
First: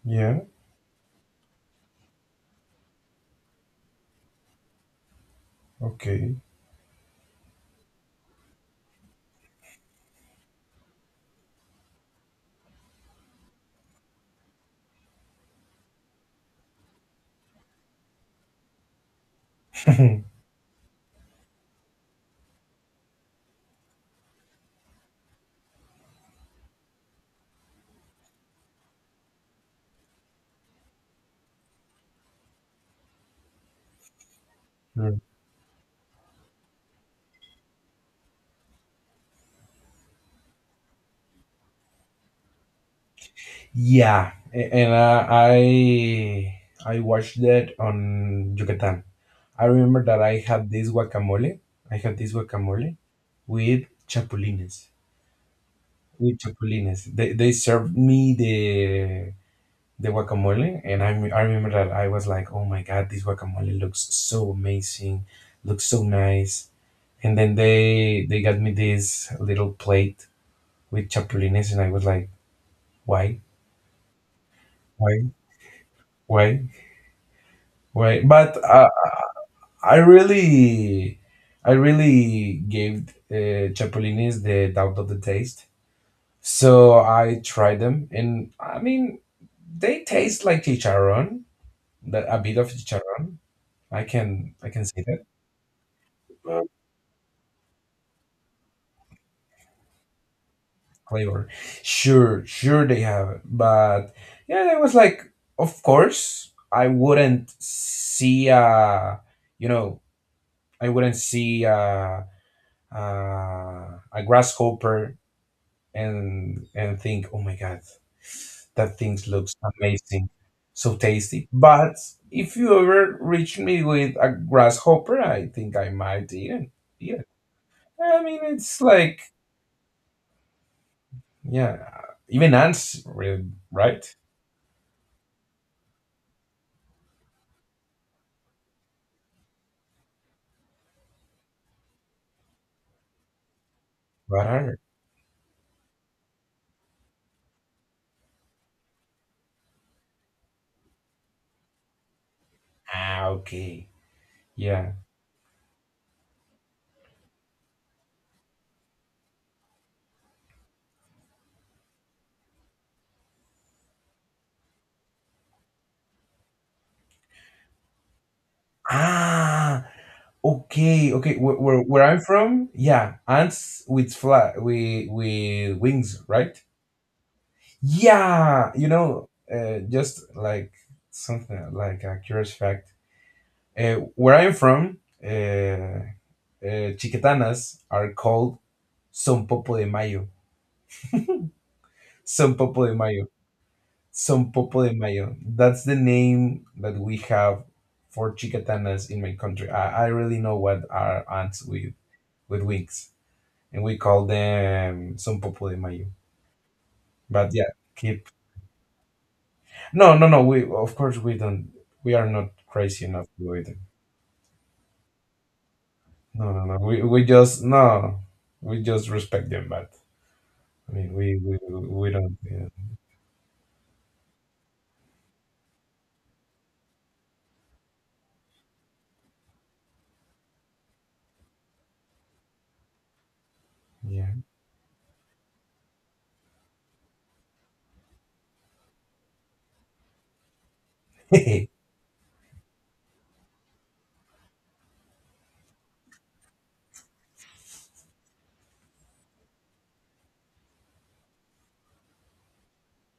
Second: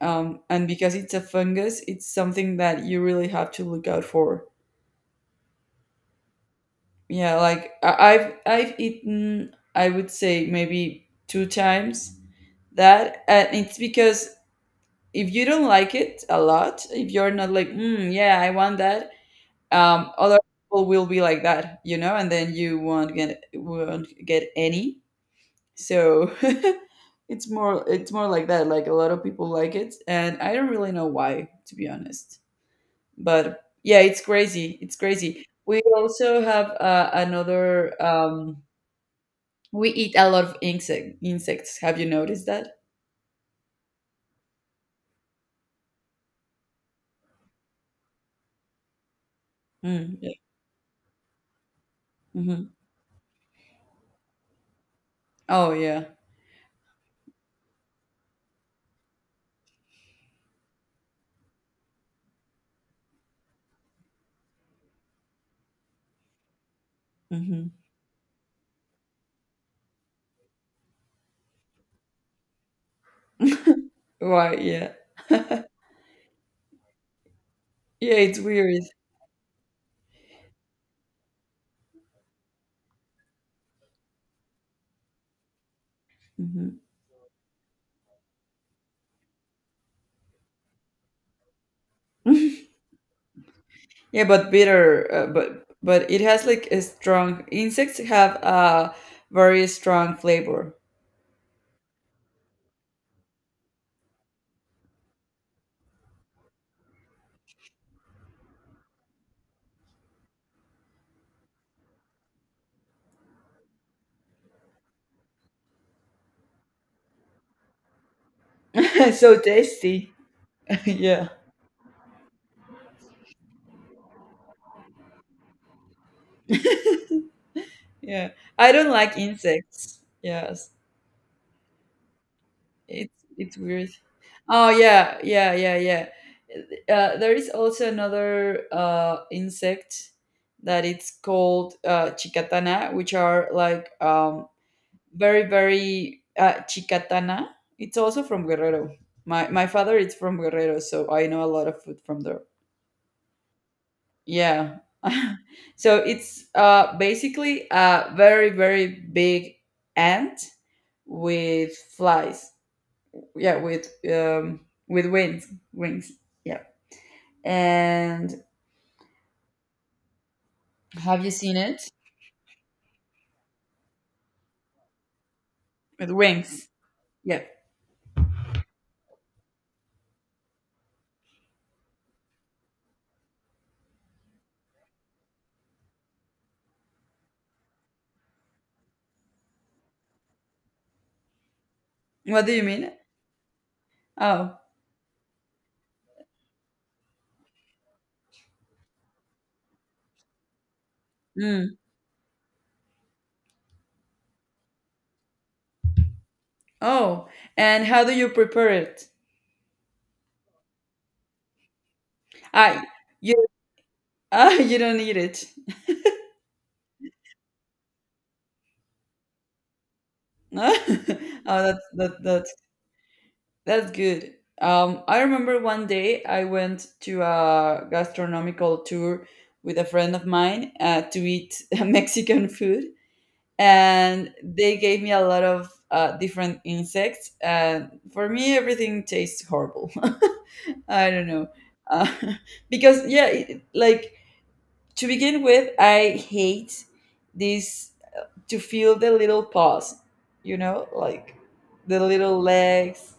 S1: Yeah.
S2: and because it's a fungus, it's something that you really have to look out for.
S1: Okay.
S2: Yeah, like, I've eaten, I would say maybe two times that, and it's because if you don't like it a lot, if you're not like, yeah, I want that, other people will be like that, and then you won't get any. So it's more like that. Like, a lot of people like it, and I don't really know why, to be honest. But yeah, it's crazy. It's crazy. We also have another. We eat a lot of insects. Have you noticed that?
S1: Yeah, and I watched that on Yucatan. I remember
S2: Mm,
S1: that
S2: yeah.
S1: I had this guacamole. I had this
S2: Hmm.
S1: guacamole with chapulines.
S2: Oh yeah.
S1: With chapulines, they served me the guacamole, and I remember that I was like, oh my god, this guacamole looks so amazing, looks so nice. And then
S2: Hmm.
S1: they got me this little plate with chapulines, and I was like, why,
S2: Right. Yeah.
S1: why, why,
S2: Yeah,
S1: why?
S2: it's
S1: But
S2: weird.
S1: I really, I really gave chapulines the doubt of the taste.
S2: Mhm.
S1: So I tried them, and I mean, they taste like chicharron, a bit of chicharron.
S2: Yeah, but
S1: I can say
S2: bitter,
S1: that,
S2: but it has
S1: uh,
S2: like a strong. Insects have a very strong flavor.
S1: flavor. Sure, sure they have, it. But yeah, it was like, of course, I wouldn't see a, you know, I wouldn't see a, a grasshopper and think, oh my god, that thing
S2: So
S1: looks
S2: tasty.
S1: amazing, so
S2: Yeah.
S1: tasty. But if you ever reach me with a grasshopper, I think I might eat it. Eat it. I
S2: Yeah.
S1: mean,
S2: I
S1: it's
S2: don't like
S1: like
S2: insects. Yes.
S1: yeah, even ants,
S2: It's it's weird.
S1: right?
S2: Oh yeah, yeah, yeah, yeah. There is also another insect that it's called chicatana, which are like,
S1: What are?
S2: very very, chicatana. It's also from Guerrero. My father is from Guerrero, so I know a lot of food from there.
S1: Ah, okay,
S2: Yeah.
S1: yeah.
S2: So it's basically a very very big ant with flies. Yeah, with wings, wings. Yeah. And
S1: Ah, okay,
S2: have you
S1: okay.
S2: seen it
S1: Where I'm from, yeah, ants with fly with
S2: with
S1: wings, right?
S2: wings? Yeah.
S1: Yeah, you know, just like something like a curious fact. Where I'm from, chiquetanas are called Sonpopo de Mayo.
S2: What do you
S1: Sonpopo
S2: mean?
S1: de Mayo.
S2: Oh.
S1: Sonpopo de Mayo. That's the name that we have for chiquetanas in my country. I really know what are ants
S2: Mm.
S1: with wings, and we call them Sonpopo de Mayo.
S2: Oh.
S1: But yeah,
S2: And how do you
S1: keep
S2: prepare it?
S1: no, no, no. We of course we don't. We are not
S2: I.
S1: crazy enough to
S2: You
S1: do it.
S2: Ah, you don't need it.
S1: No, no, no. We just no. We just respect them, but
S2: No?
S1: I mean, we
S2: Oh, that's
S1: we
S2: that
S1: don't. Yeah.
S2: that's good. I remember one day I went to a gastronomical tour with a friend of mine, to eat Mexican food, and they gave me a lot of different insects. And for me, everything tastes horrible. I don't know.
S1: Yeah.
S2: Uh, because, yeah, it, like, to begin with, I hate these to feel the little paws, like the little legs,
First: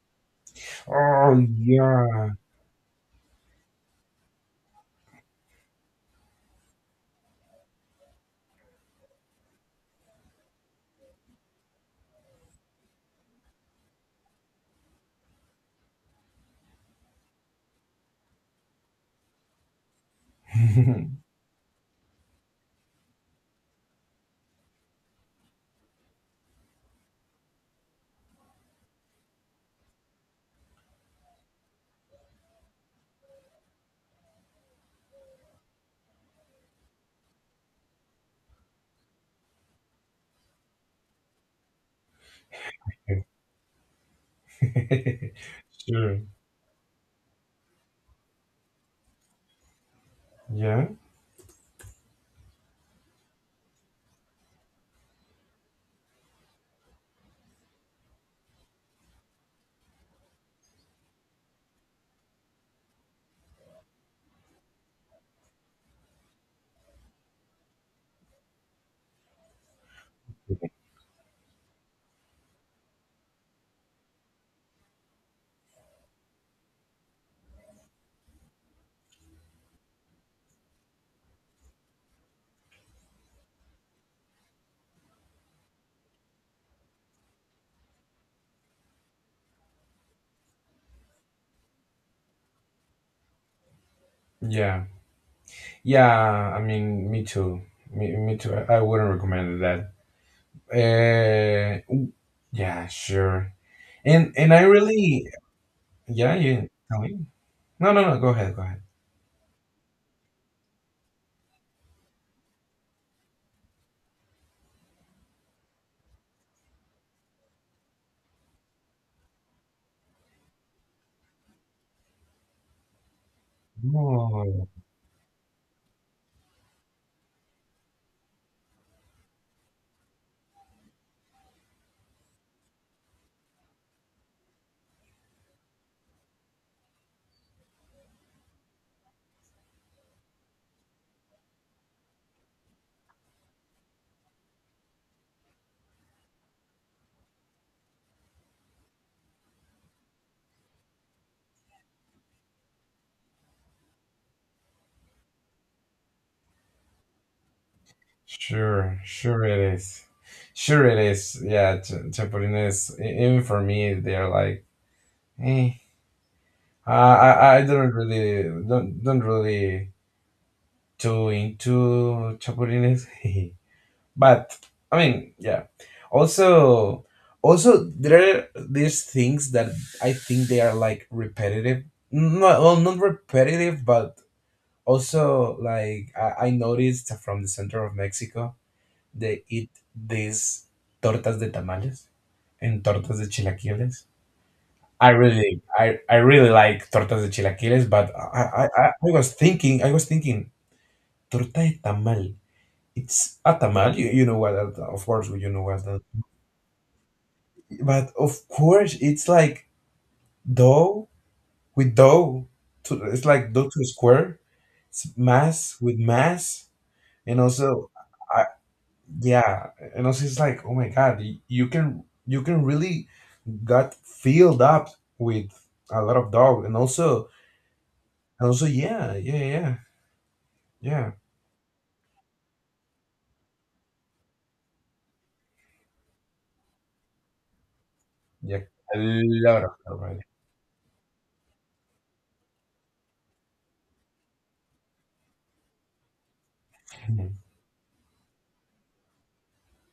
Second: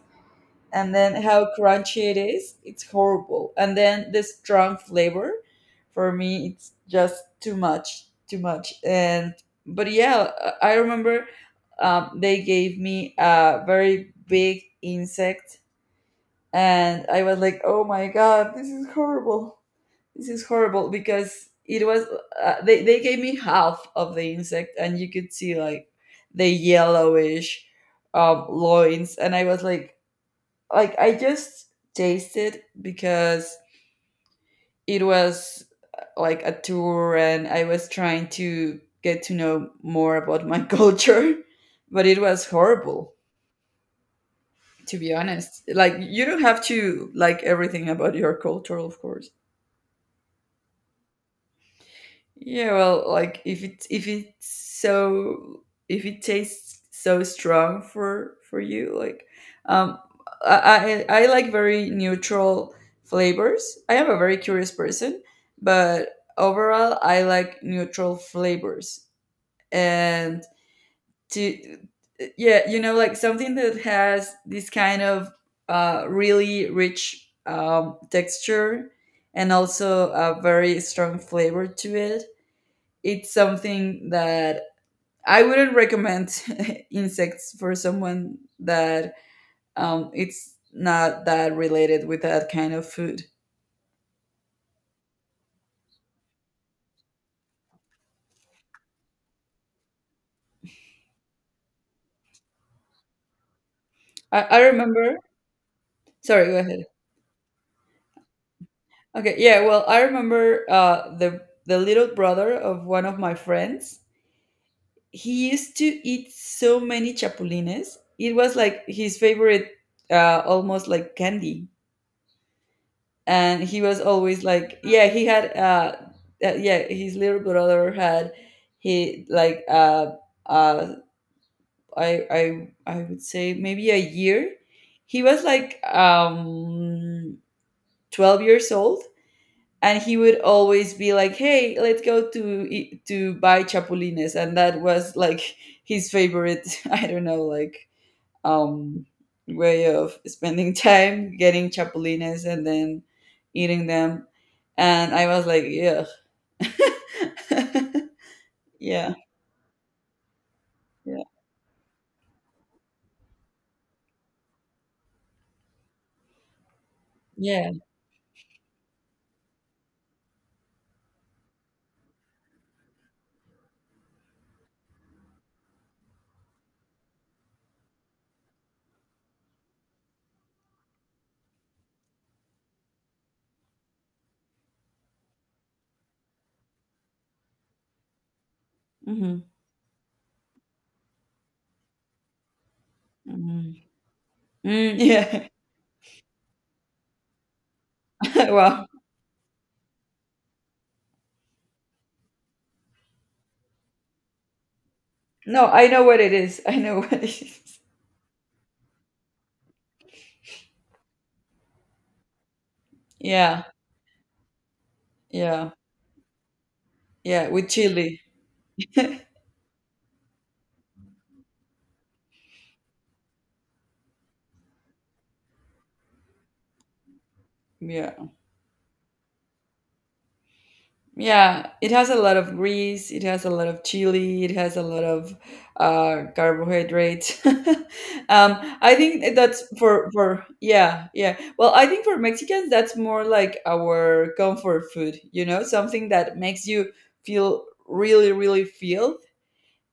S2: and then
S1: Oh
S2: how crunchy it
S1: yeah.
S2: is. It's horrible. And then the strong flavor, for me, it's just too much, too much. And but, yeah, I remember, they gave me a very big insect, and I was like, oh my god, this is horrible. This is horrible because it was, they gave me half of the insect, and you could see like the yellowish, loins, and I was like I just tasted because it was, like, a tour, and I was trying to get to know more about my culture, but it was horrible, to be honest. Like,
S1: Sure.
S2: you don't have to like everything about your culture, of course.
S1: Yeah.
S2: Yeah, well, like if it tastes so strong for you, like, um I like very neutral flavors. I am a very curious person, but overall I like neutral flavors. And to yeah, like, something that has this kind of really rich texture, and also a very strong flavor to it, it's something that I wouldn't recommend insects for someone that, it's not that related with that kind of food.
S1: Yeah. Yeah. I mean, me too. Me, me too. I wouldn't recommend that. Uh, yeah. Sure.
S2: I,
S1: And
S2: I
S1: I
S2: remember.
S1: really. Yeah.
S2: Sorry, go
S1: You.
S2: ahead.
S1: Tell me. No. No. No. Go ahead. Go ahead.
S2: Okay, yeah. Well, I remember the little brother of one of my friends. He used to eat so many chapulines. It was like his favorite, almost like candy. And he was
S1: No.
S2: always like, yeah, he had, yeah, his little brother had, he like uh I would say maybe a year, he was like, 12 years old, and he would always be like, hey, let's go to to buy chapulines, and that was like his favorite, I don't know, like, um, way of spending time getting chapulines and then eating them. And I was like, yeah,
S1: Sure,
S2: yeah,
S1: sure it is. Sure it
S2: yeah,
S1: is. Yeah, chapulines. Even for me, they're like, eh. I
S2: yeah.
S1: don't really don't really too into chapulines. But I mean, yeah. Also, also there are these things that I think they are like repetitive. Not well, not repetitive, but also like I noticed from the center of Mexico.
S2: Hmm.
S1: They eat these tortas de tamales and tortas de
S2: Hmm.
S1: chilaquiles.
S2: Mm,
S1: I
S2: yeah.
S1: really, I really like tortas de chilaquiles, but
S2: Well,
S1: I was thinking, torta de tamal. It's a tamal, you know what, of course, you know
S2: no,
S1: what
S2: I
S1: that.
S2: know what it is. I know what it is.
S1: But of course, it's like dough with dough. To, it's like
S2: Yeah,
S1: dough to square. It's
S2: yeah,
S1: mass with mass. And
S2: yeah. With
S1: also,
S2: chili.
S1: I, yeah, and also it's like, oh my God, you, you can really got filled up with a lot of dog
S2: Yeah.
S1: and also yeah
S2: Yeah, it has a lot of grease, it has a lot of chili, it has a lot of carbohydrates.
S1: yeah,
S2: I
S1: a
S2: think that's
S1: lot of dog right.
S2: for yeah, yeah. Well, I think for Mexicans that's more like our comfort food, something that makes you
S1: Mhm,
S2: feel really really filled,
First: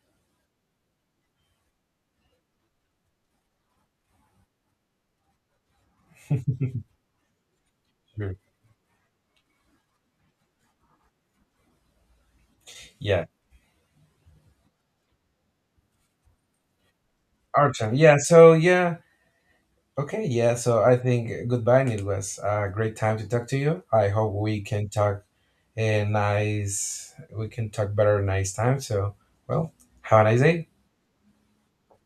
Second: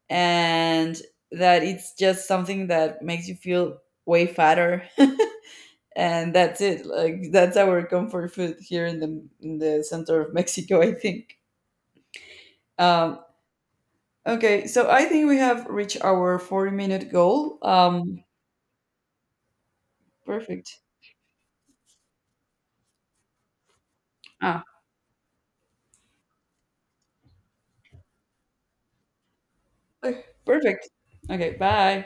S2: and that it's just something that makes you feel way fatter. And that's it. Like, that's our comfort
S1: sure.
S2: food here in the center of Mexico, I think. Um,
S1: Yeah,
S2: Okay, so I think we have reached our 40-minute goal.
S1: Artem, yeah, so yeah, okay, yeah,
S2: Perfect.
S1: so I think goodbye, and it was a great time to talk to you. I hope we
S2: Ah,
S1: can talk a nice we can talk better next time. So well, have
S2: Okay,
S1: a nice day.
S2: perfect. Okay, bye.